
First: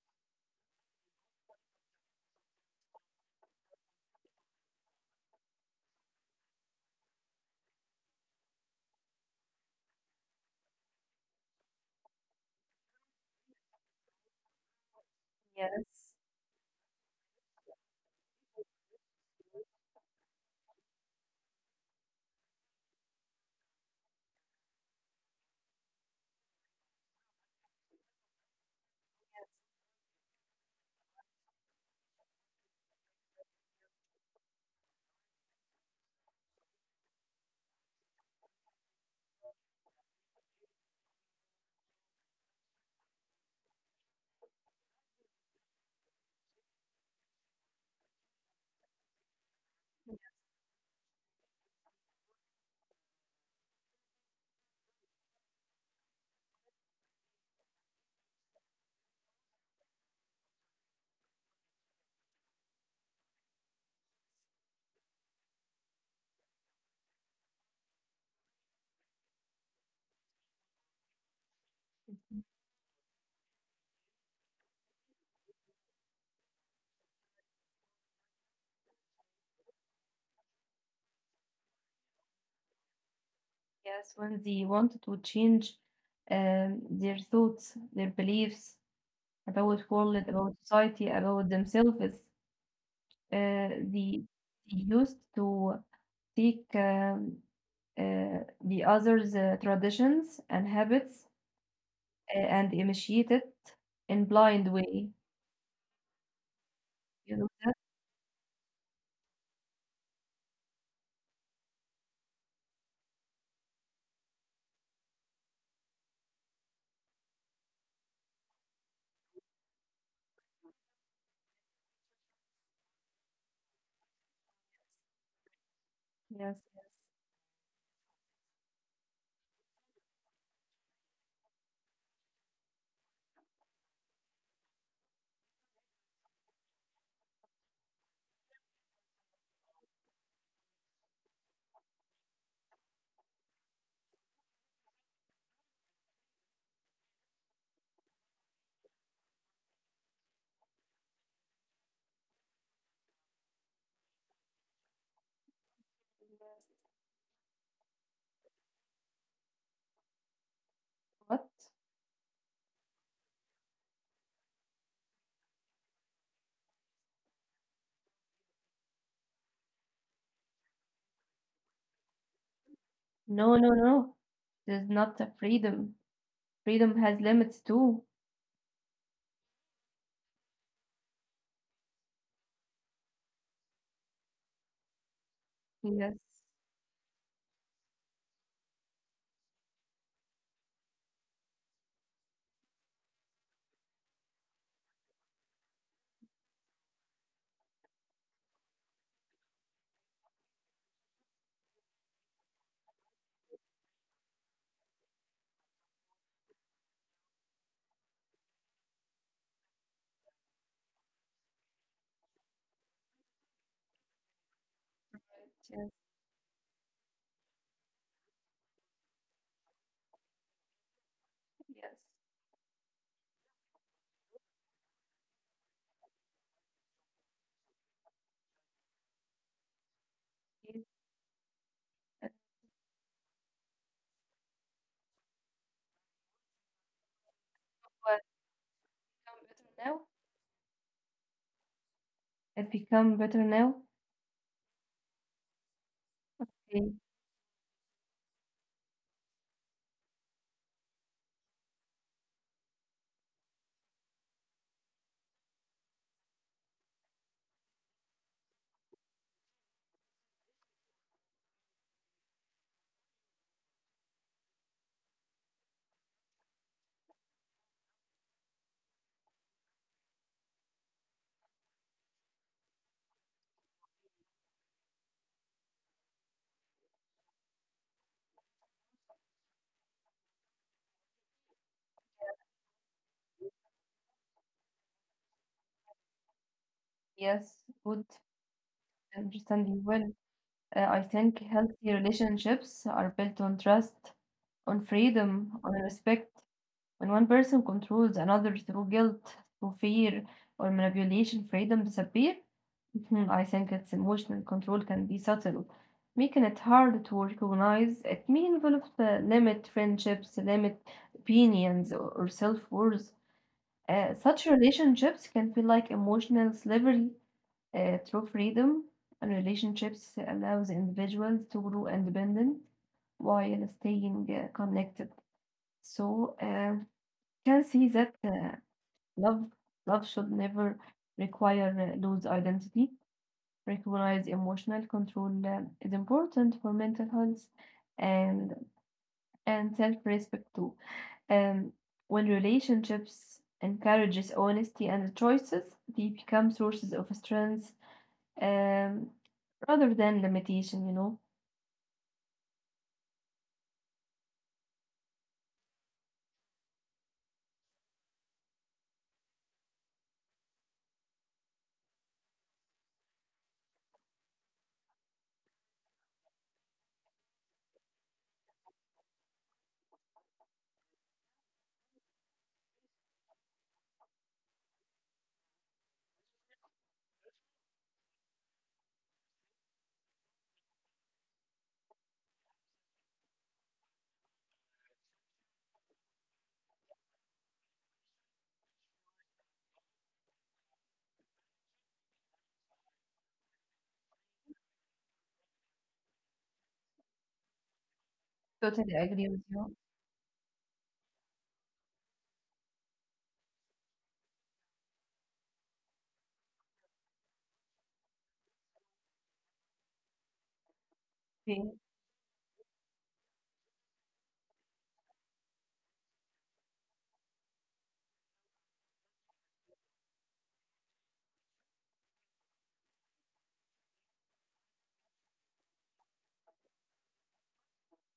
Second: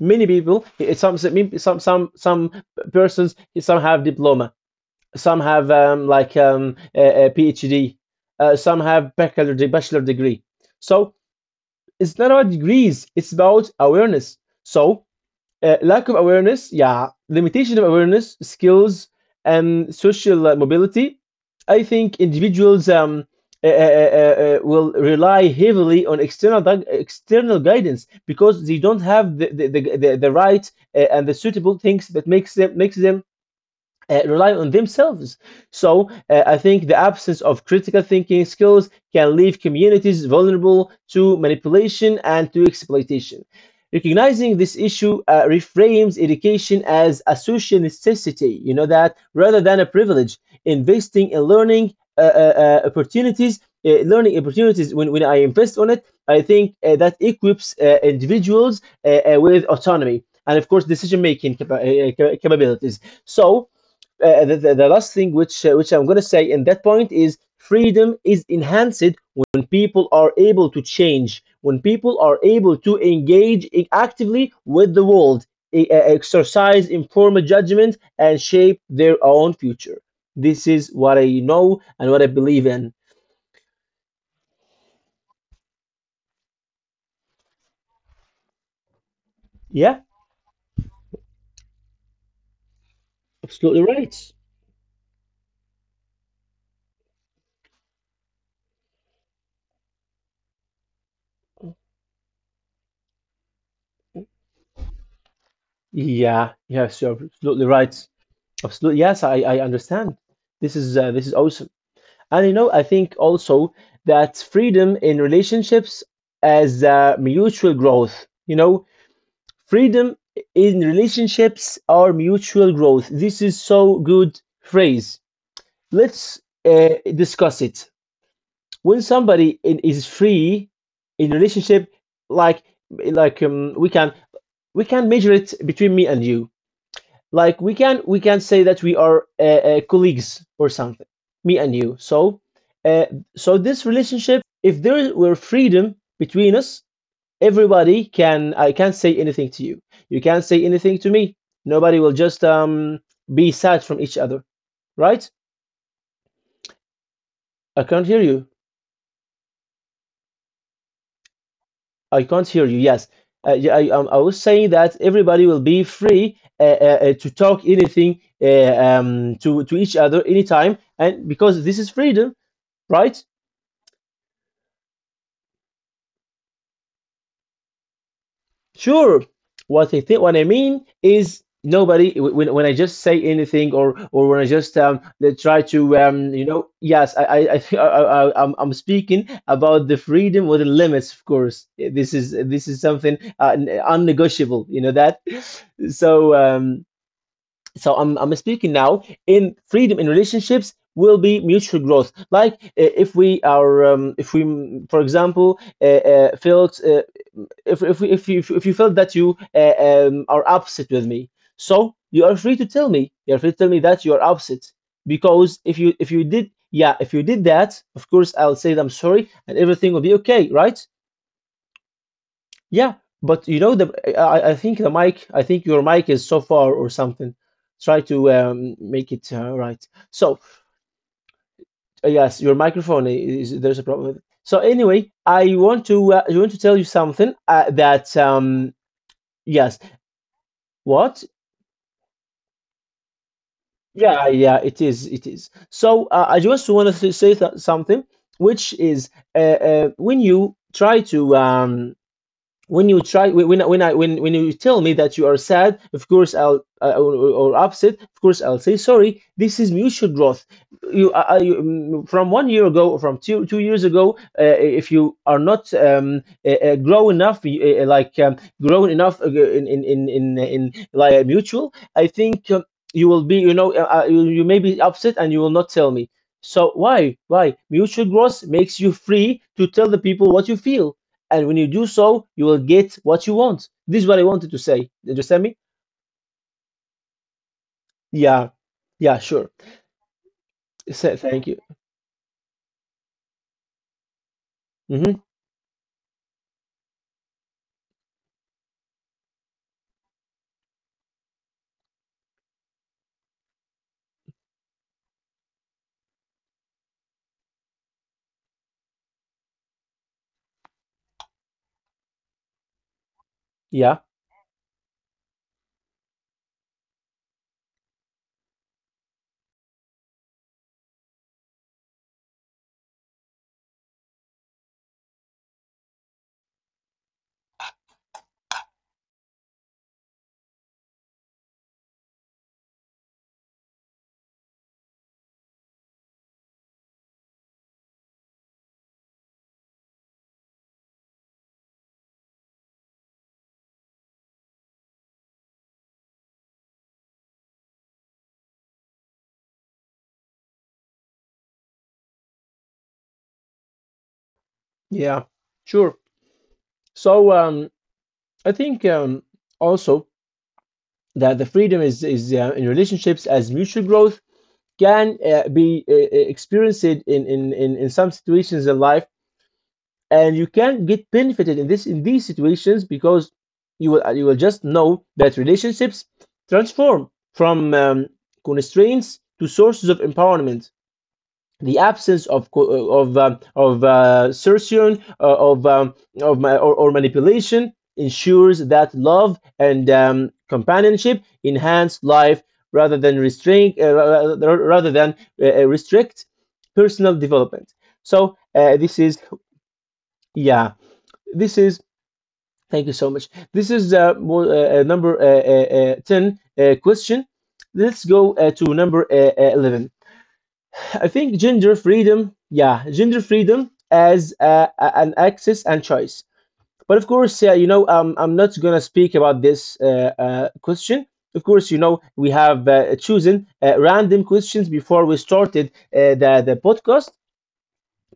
Many people, some persons, some have diploma. Some have a PhD. Some have bachelor degree. So it's not about degrees. It's about awareness. So lack Yes. of awareness, yeah, limitation of awareness, skills, and social mobility. I think individuals will rely heavily on external guidance because they don't have the right and the suitable things that makes them rely on themselves. So I think the absence of critical thinking skills can leave communities vulnerable to manipulation and to exploitation. Recognizing this issue reframes education as a social necessity, you know that, rather than a privilege. Investing in learning opportunities, when I invest on it, I think that equips individuals with autonomy and, of course, decision making capabilities. So, the last thing which I'm going to say in that point is freedom is enhanced when people are able to change, when people are able to engage actively with the world, exercise informed judgment, and shape their own future. This is what I know and what I believe in. Yes, when they wanted to change their thoughts, their beliefs about Yeah, world, about society, about themselves, they, absolutely they right. used to take uh, the others' traditions and habits and initiate it in blind way. Yeah, yes, you're You know? absolutely right. Absolutely, yes, I understand. This is awesome. And you know, I think also that freedom in relationships as mutual growth. You know, freedom in relationships are mutual growth. This is so good phrase. Let's Yes. Discuss it. When somebody is free in relationship, like like we can measure it between me and you. Like we can say that we are colleagues or something, me and you. So uh, so this relationship, if there were freedom between us, everybody can— I can't say anything to you, you can't say anything to me, nobody will just be sad from each other, right? I can't hear you. What? I can't hear you. Yes. I was saying that everybody will be free to talk anything to each other anytime, and because this is freedom, right? No, no, no. There's not a freedom. Freedom has limits too. Sure. What I mean is nobody— when I just say anything, or when I just they try Yes. to Right. Yes, I think [LAUGHS] I- am I'm speaking about the freedom with the limits. Of course, this is something unnegotiable. You know that. So um so I'm speaking now in freedom in relationships will be mutual growth like. If we are if we for example, felt— if you— if you felt that you are upset with me, so you are free to tell me. You are free to tell me that you are upset, because if Yes. you if you did— yeah, if you did that, of course I'll say that I'm sorry and everything will be okay, right? Yeah, but you know the— I think the mic— I think your mic is so far or something. Try to make it right. So Yes. Yes. yes, your microphone is— there's a problem with it. So anyway, I want to tell you something that become better yes. now? What? It become better now? Yeah, it is. It is. So I just Hey, want to say something, which is when you try to when you try— when I, when you tell me that you are sad, of course I'll or— or upset, of course I'll say sorry. This is mutual growth. You, I, you mm, from 1 year ago or from two years ago. If you are not grow enough— grown enough in like mutual, I think, you will be, you— you may be upset and you will not tell me. So why— why mutual growth makes you free to tell the people what you feel. And when you do so, you will get what you want. This is what I wanted to say. Did you understand me? yes, good. Yeah, I yeah, sure. understand you well. I So, think thank you. healthy relationships are built on trust, on Hmm. freedom, on respect. When one person controls another through guilt, through fear, or manipulation, freedom disappears. Mhm, I think its emotional control can be subtle, making it hard to recognize. It may involve the limit friendships, limit opinions, or self worth. Yeah, Such relationships can feel like emotional slavery through freedom, and relationships allows individuals to grow independent while staying connected. So can see that love love should never require lose identity. Recognize emotional control is important for mental health and and self-respect too. Um, when relationships encourages honesty and choices, they become sources of strength, um, rather than limitation. yeah, sure. So I think also that the freedom is in relationships as mutual growth can be experienced in some situations in life, and you can get benefited in this— in these situations because you will just know that relationships transform from constraints to sources of empowerment. The absence of— of certion— of or manipulation ensures that love and companionship enhance life rather than restrain— rather than restrict personal development. So Totally this is— agree with you. yeah, this is— thank you so much. This is number 10 question. Let's go to number 11. I think Yeah. gender freedom. Yeah, gender freedom as an access and choice. But of course, you know, I'm not gonna speak about this question. Of course, you know, we have chosen random questions before we started the podcast,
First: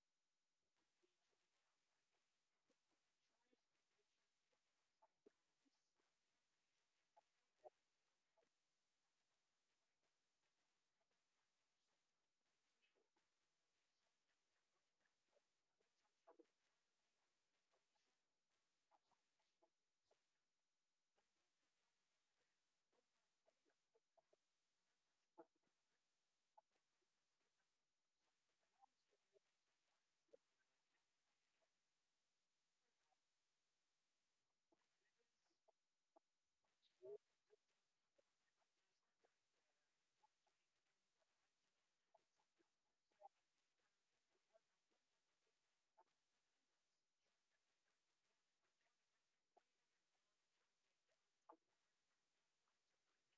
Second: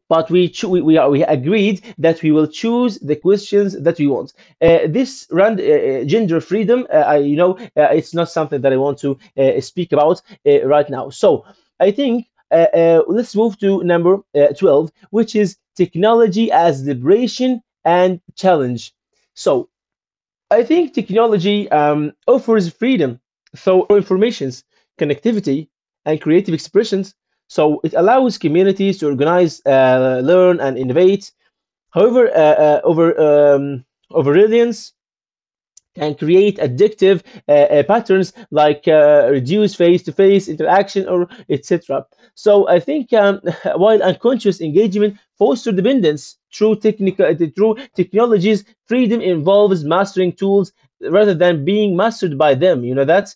but we cho- we, are, we agreed that we will choose the questions that we want. This gender freedom, I, you know, it's not something that I want to speak about right now. So I think let's move to number 12, which is technology as liberation and challenge. So I think technology offers freedom, so informations, connectivity, and creative expressions. So it allows communities to organize, learn, and innovate. However, over um, over can create addictive patterns like reduce face-to-face interaction or etc. So I think [LAUGHS] while unconscious engagement foster dependence through technical through technologies, freedom involves mastering tools rather than being mastered by them. You know that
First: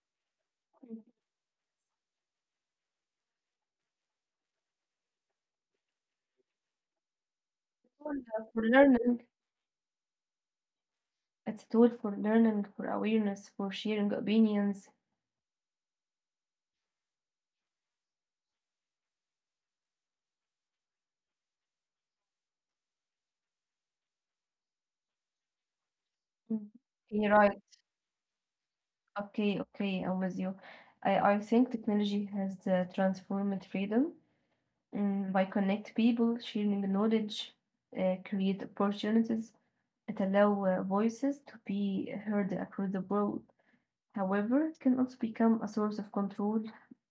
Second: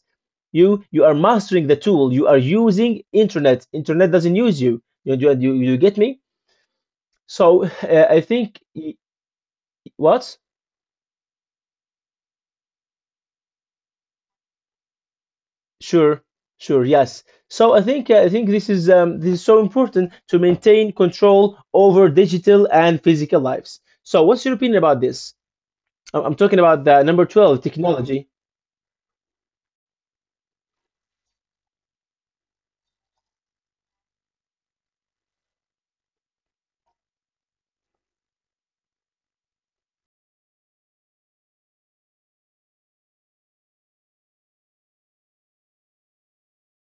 you It's you are mastering the tool. You are using internet. Internet doesn't use you. You get me? So [LAUGHS] a tool, I think for learning, what? it's a tool for learning, for awareness, for sharing opinions. Sure, sure, yes. So I think this is so important to maintain control over digital and physical lives. So what's your opinion about this? I'm Mm. talking about the You're number right. 12, technology. Okay, okay, I'm with you. I think technology has transformed freedom, mm, by connect people, sharing knowledge, create opportunities. It allows voices to be heard across the world. However, it can also become a source of control,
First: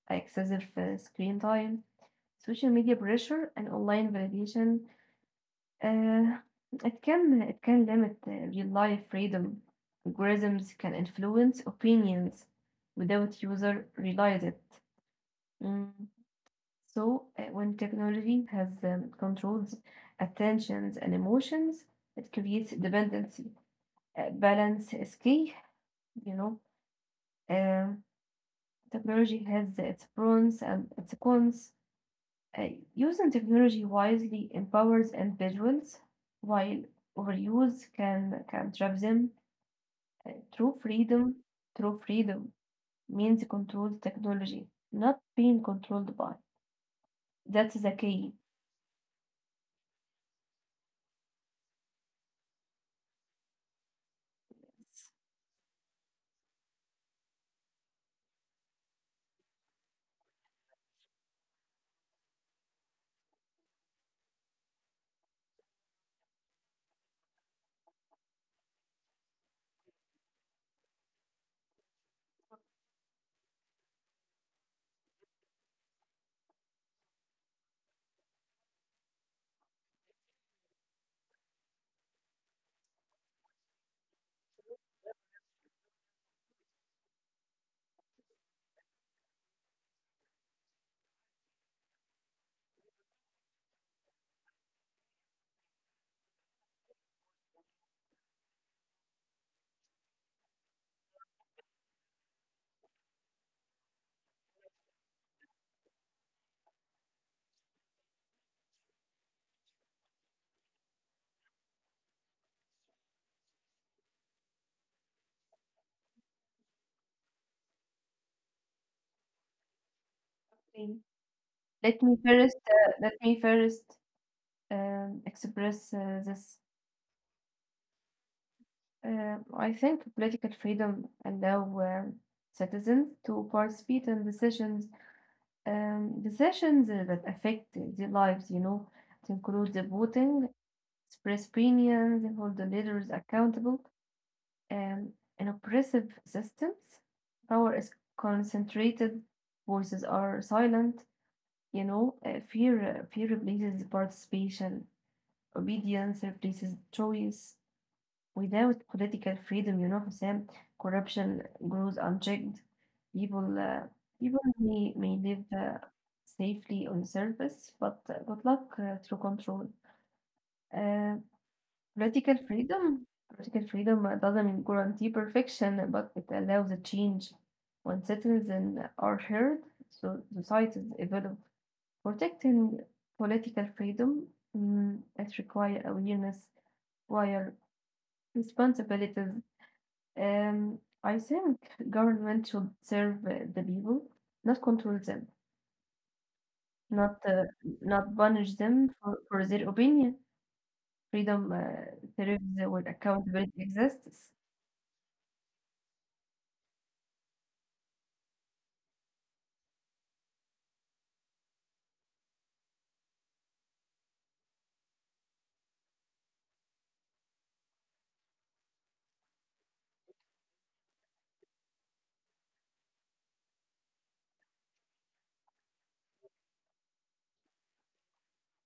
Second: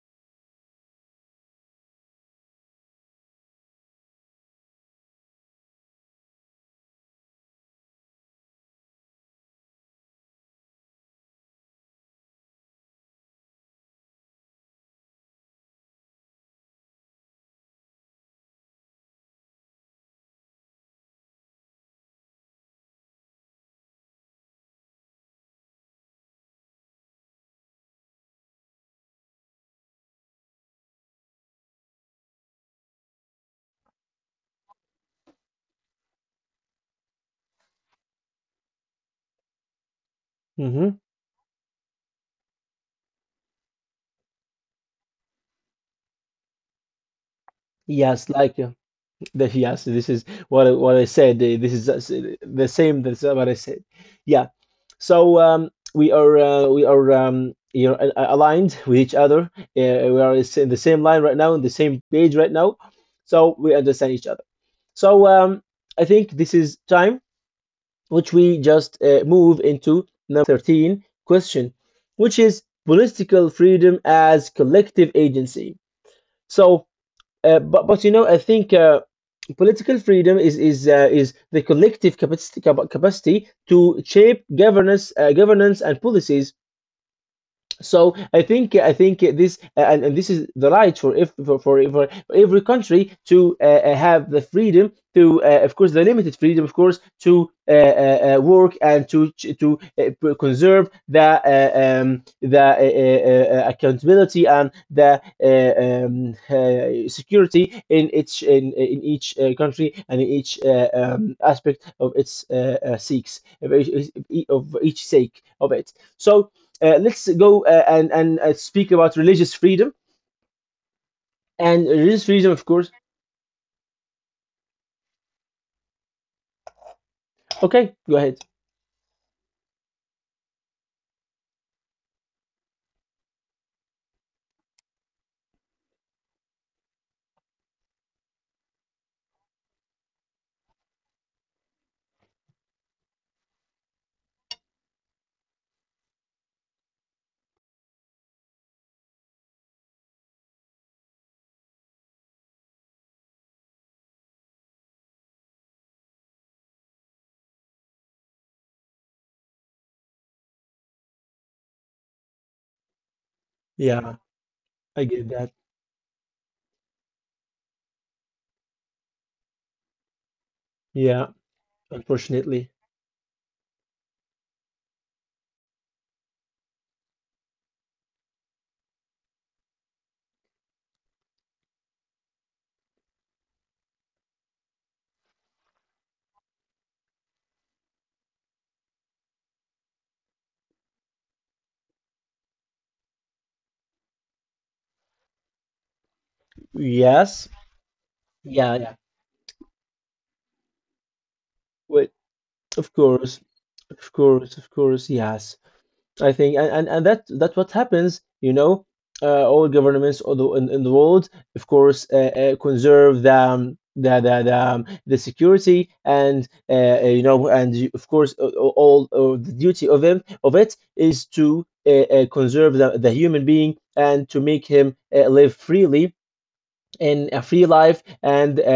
excessive screen time, social media pressure, and online validation. Uh, it can limit real life freedom. Algorithms can influence opinions without user realize it. Mm. So when technology has controls attentions and emotions, it creates dependency. Balance is key, you know. Uh, technology has its pros and its cons. Uh, using technology wisely empowers individuals, while overuse can trap them. Uh, true Hmm. freedom, true freedom means controlled technology, not being controlled by. That's the Yes, key. like yes, this is what I— what I said. This is the same. That's what I said. Yeah. So we are you know, aligned with each other. We are in the same line right now, in the same page right now. So we understand each other. So I think this is time which we just move into number 13 question, which is political freedom as collective agency. So, but you know, I think political freedom is the collective capacity, capacity to shape governance, governance and policies. So I think— I think this— and this is the right for— if for for every country to have the freedom to— of course the limited freedom, of course, to work and to conserve the accountability and the security in each country and in each aspect of its seeks of each sake of it. So let's go and speak about religious freedom Okay. and Let religious me freedom, of first, course. uh, let me first express this. Okay, go ahead. I think political freedom allow citizens to participate in decisions, decisions that affect their lives. You know, it includes the voting, express opinions, and hold the leaders accountable. Um, in oppressive systems, power is concentrated, voices are silent. You know, fear replaces participation, obedience replaces choice. Without political freedom, you know, Hussein, corruption grows unchecked. People, Yeah, uh, people I get that. may live safely on the surface, but good luck through control. Yeah, Uh, political unfortunately. freedom, political freedom doesn't guarantee perfection, but it allows a change. When citizens are heard, so societies evolve. Protecting political freedom, mm, it requires awareness, require responsibilities. I think government should serve the people, not control them, not Yes. Not punish Yeah, them yeah. for their opinion. Freedom Wait, thrives of when course, accountability of exists. course, of course. Yes. I think, and that that's what happens. You know, all governments all the— in the world, of course, conserve the the security and you know, and you— of course, all the duty of him— of it is to conserve the— the human being and to make him live freely in a free life, and uh, uh,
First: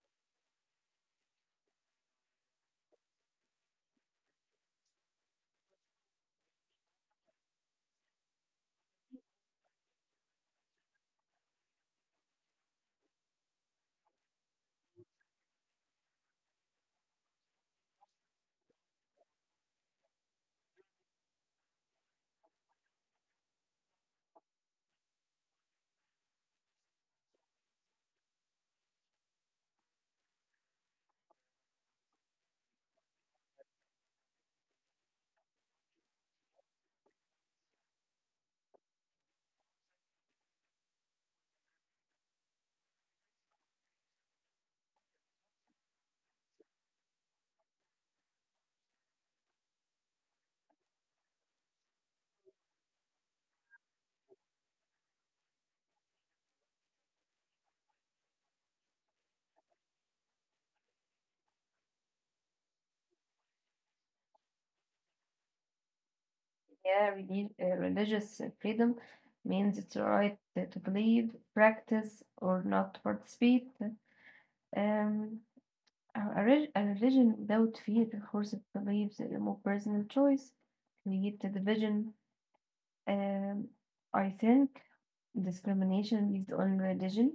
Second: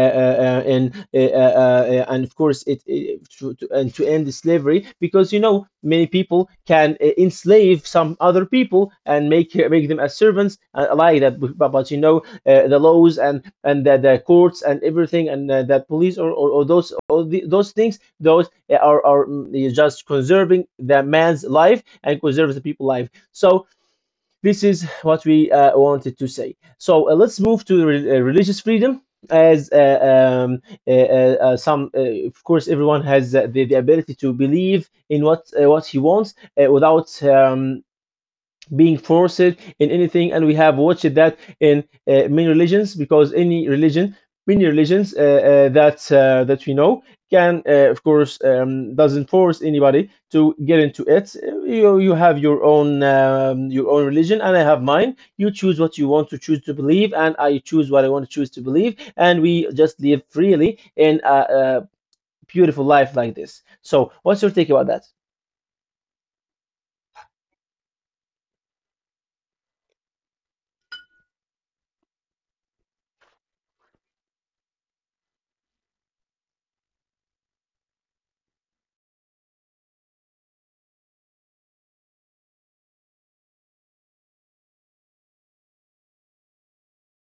uh, and uh, uh, uh, and of course it— it to— to— and to end the slavery because you know many people can enslave some other people and make them as servants and like that. But you know, the laws and— and the— the courts and everything, and the police, or those— all the— those things, those are just conserving the man's life and conserves the people's life. So this is what we wanted to say. So let's move to religious freedom. As um, of course, everyone has the ability to believe in what he wants without being forced in anything. And we have watched that in many religions, because any religion many religions that we know can, of course, doesn't force anybody to get into it. You— you have your own religion and I have mine. You choose what you want to choose to believe and I choose what I want to choose to believe, and we just live freely in a— a beautiful life like this. So what's your take about that? Yeah, religious freedom means it's right to believe, practice, or not participate. Um, a religion without fear forces beliefs in more personal choice, create a division. Um, I think discrimination based on religion,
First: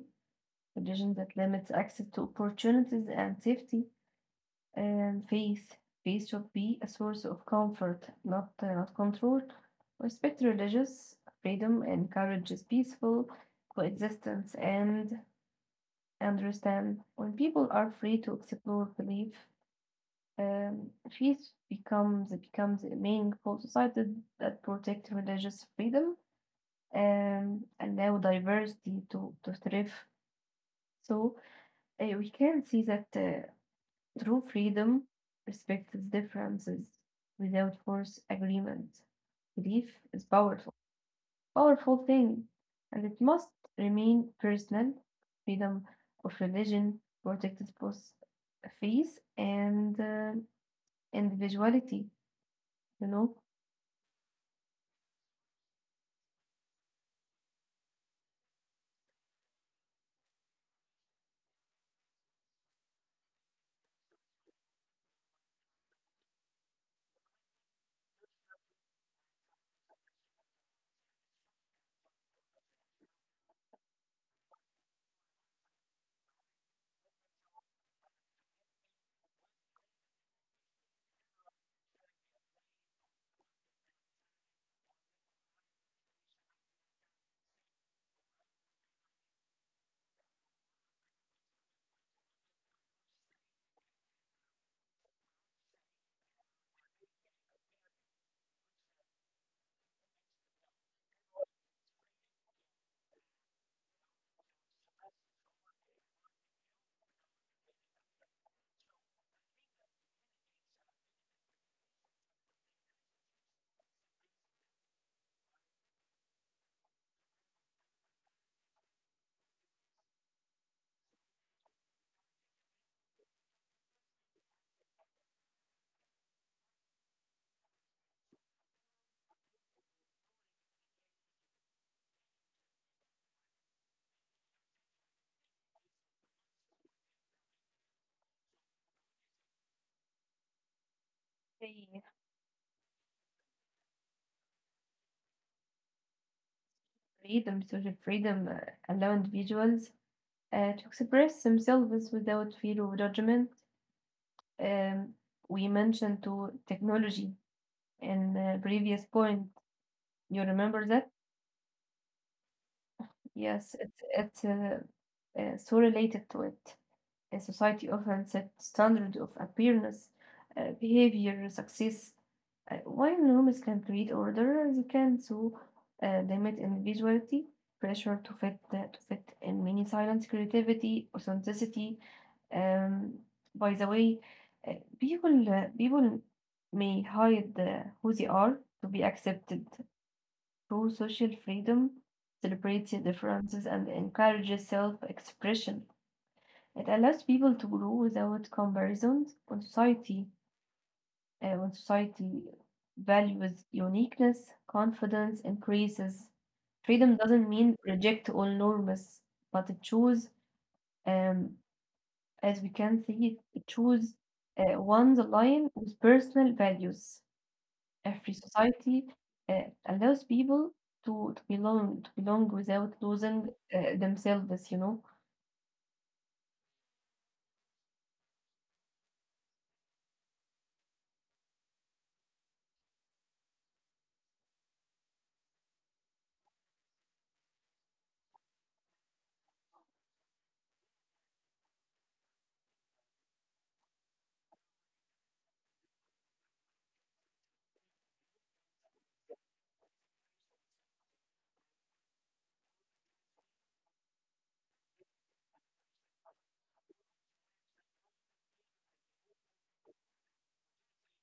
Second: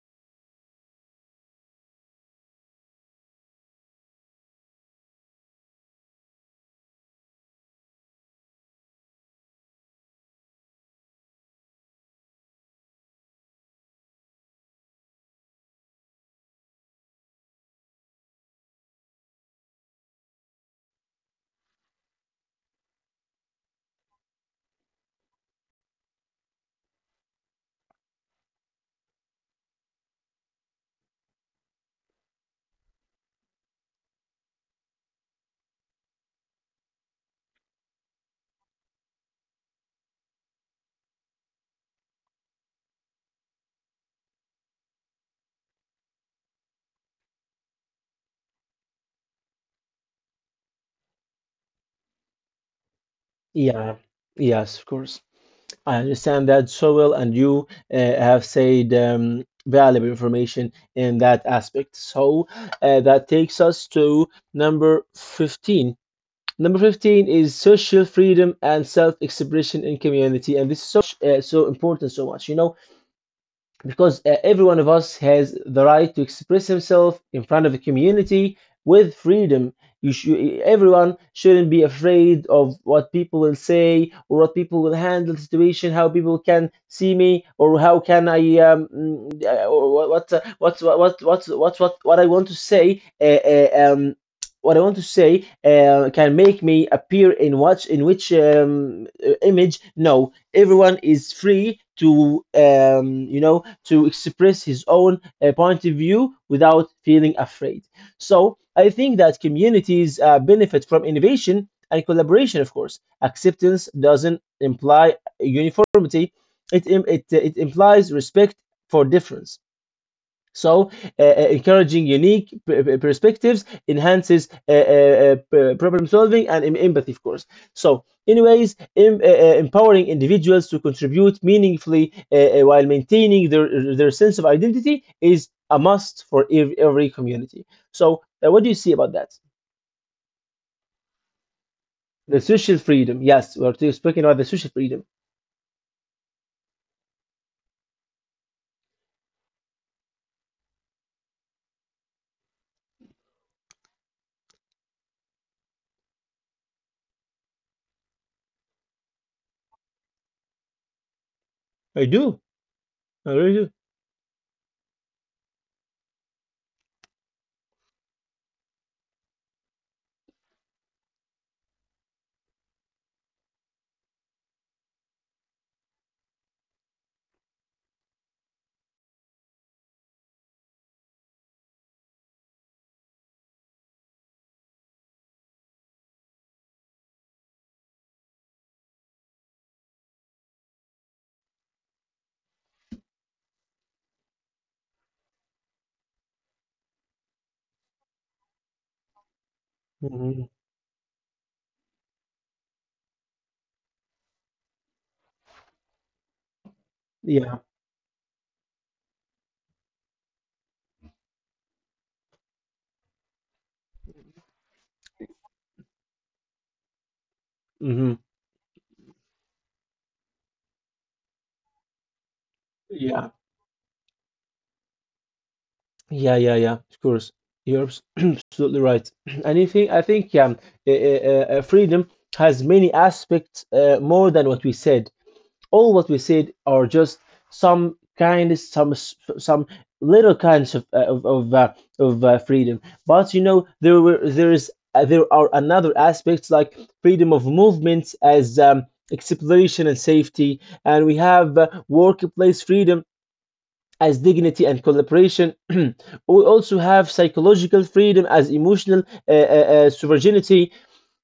religion that limits access to opportunities and safety, and faith. Faith should be a source of comfort, not, not control. Respect religious freedom encourages peaceful coexistence and understand when people are free to explore belief. Um, faith becomes a meaningful society that protects religious freedom, allow diversity to thrive. So we can see that true freedom respects differences without force agreement. Belief is powerful, powerful thing, and it must remain personal. Freedom of religion protected both faith and individuality. You know, Yeah, yes, of course. I understand that so well, and you have said valuable information in that aspect. So that takes us to number 15. Number 15 is social freedom and self expression in community, and this is so, so important, so much. You know, because every one of us has the right to express himself in front of a community with freedom. You should— everyone shouldn't be afraid of what people will say or what people will handle the situation, how people can see me or how can I mm, or what I want to say what I want to say can make me appear in what— in which image? No, everyone is free to to express his own point of view without feeling afraid. So I think that communities benefit from innovation and collaboration. Of course, acceptance doesn't imply uniformity. It implies respect for difference. So, encouraging unique perspectives enhances problem solving and empathy, of course. So, anyways, empowering individuals to contribute meaningfully while maintaining their sense of identity is a must for every community. So, what do you see about that? The social freedom. Yes, we're still speaking about the social freedom. freedom, social freedom, allow individuals to express themselves without fear of judgment. Um, we mentioned to technology in the previous point. You remember that? I do. I really do. Yes, it's so related to it. A society often set standard of appearance, behavior, success. While norms can create order, they can so limit individuality, pressure to fit in many silence, creativity, authenticity. Um, by the way, uh, people may hide who they are to be accepted through social freedom, celebrates their differences, and encourages self-expression. It allows people to grow without comparisons on society. Mhm. Uh, when society values uniqueness, confidence increases. Freedom doesn't Yeah. mean reject all norms, but it choose, um, as we can see, it choose one's line with personal values. A Hmm. free society allows people to belong without Yeah. losing themselves. You know, Yeah, yeah, yeah, of course. You're [CLEARS THROAT] absolutely right. [CLEARS THROAT] And you think, I think, yeah, freedom has many aspects, more than what we said. All what we said are just some kindness, some some little kinds of freedom. But you know, there were there is there are another aspects like freedom of movements as exploration and safety, and we have workplace freedom as dignity and collaboration. [CLEARS THROAT] We also have psychological freedom as emotional sovereignty.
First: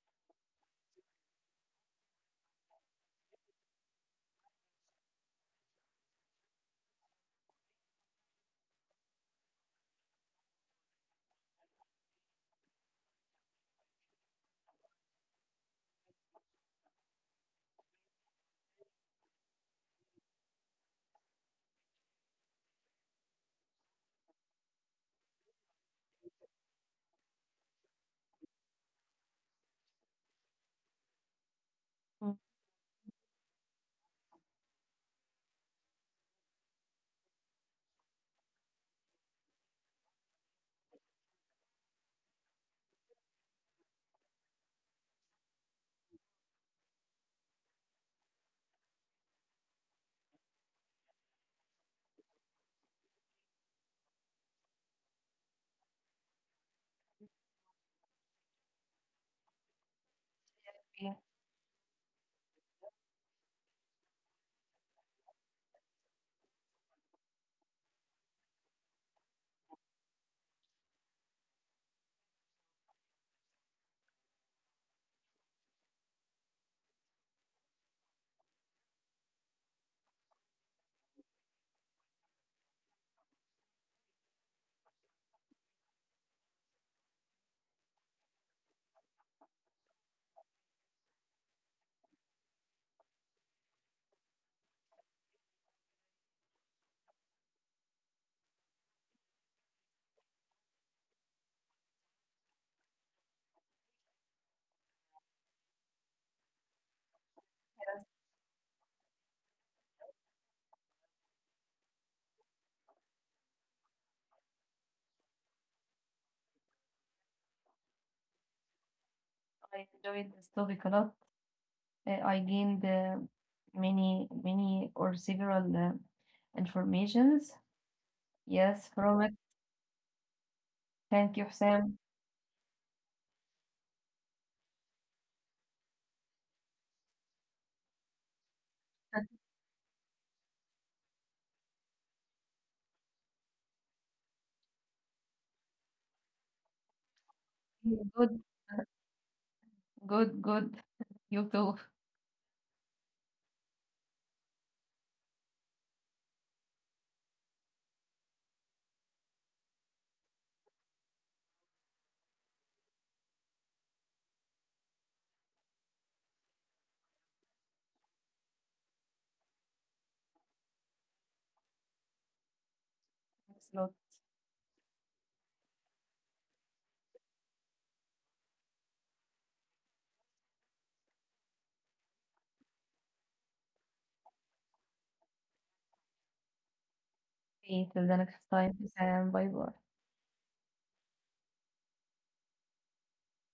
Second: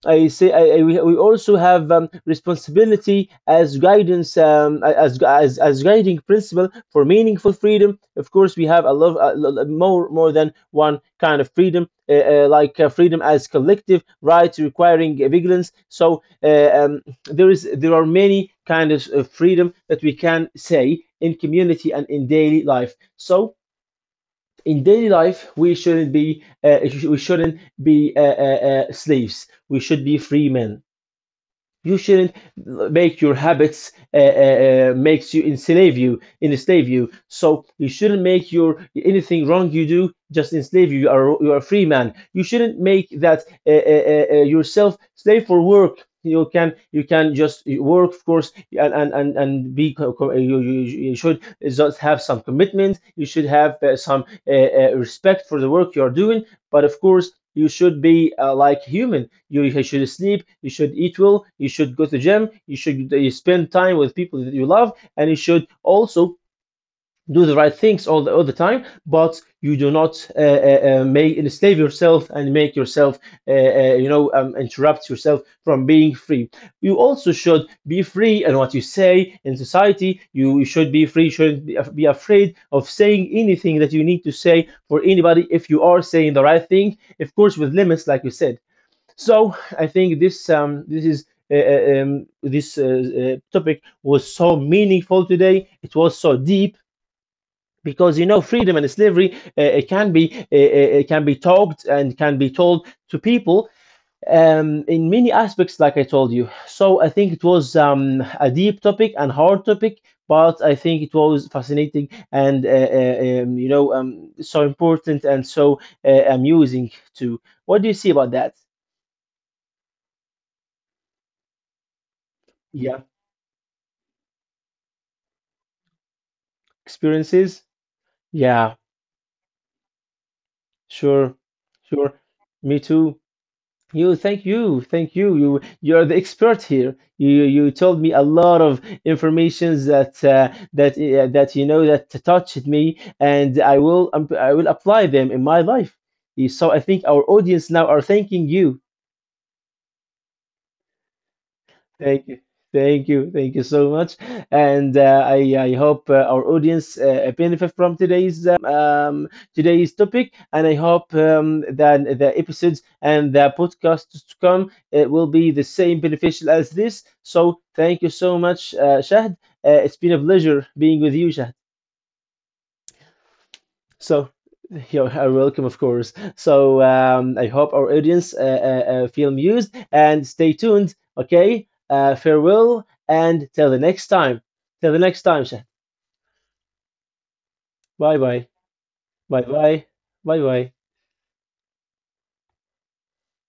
I say I, we also have responsibility as guidance, as guiding principle for meaningful freedom. Of course, we have a lot, a more more than one kind of freedom, like freedom as collective right requiring vigilance. So there are many kinds of freedom that we can say in community and in daily life. So in daily life we shouldn't be we shouldn't be uh, slaves. We should be free men. You mm, shouldn't make your habits makes you enslave, you enslave you, so you shouldn't make your anything wrong you do just enslave you. You are a free man. You shouldn't make that yourself slave for work. You can just work, of course, and be you should just have some commitment. You should have some respect for the work you are doing. But of course, you should be like human. You should sleep. You should yeah, eat well. You should go to the gym. You should spend time with people that you love, and you should also do the right things all the time, but you do not make enslave yourself and make yourself interrupt yourself from being free. You also should be free in what you say in society. You should be free. You shouldn't be afraid of saying anything that you need to say for anybody if you are saying the right thing, of course, with limits, like you said. So I think this this is. This topic was so meaningful today. It was so deep because you know freedom and slavery, it can be talked and can be told to people in many aspects like I told you. So I think it was a deep topic and hard topic, but I think it was fascinating and so important and so amusing too. What do you see about that? I enjoyed this topic a lot. I gained Yeah. Many, many or several informations. Experiences. Yeah. Yes, from it. Thank Sure. you, Sam. Sure. Me too. Thank you, thank you. You're the expert here. You told me a lot of informations that you know that touched me, and I will apply them in my life. So I think our audience now are Good, thanking you. good, good. You too. Thank you. Thank you. Thank you so much. And I hope our audience benefit from today's today's topic. And I hope that the episodes and the podcasts to come will be the same beneficial as this. So thank you so much, Shahd. It's been a pleasure being with you, Shahd. Thanks a lot. So [LAUGHS] you're welcome, of course. So I hope our audience feel amused and stay tuned. Okay, farewell and till the next time. Till the next time, Shah. See you till the Bye next bye. time, Sam. Bye Bye bye. bye. Bye bye.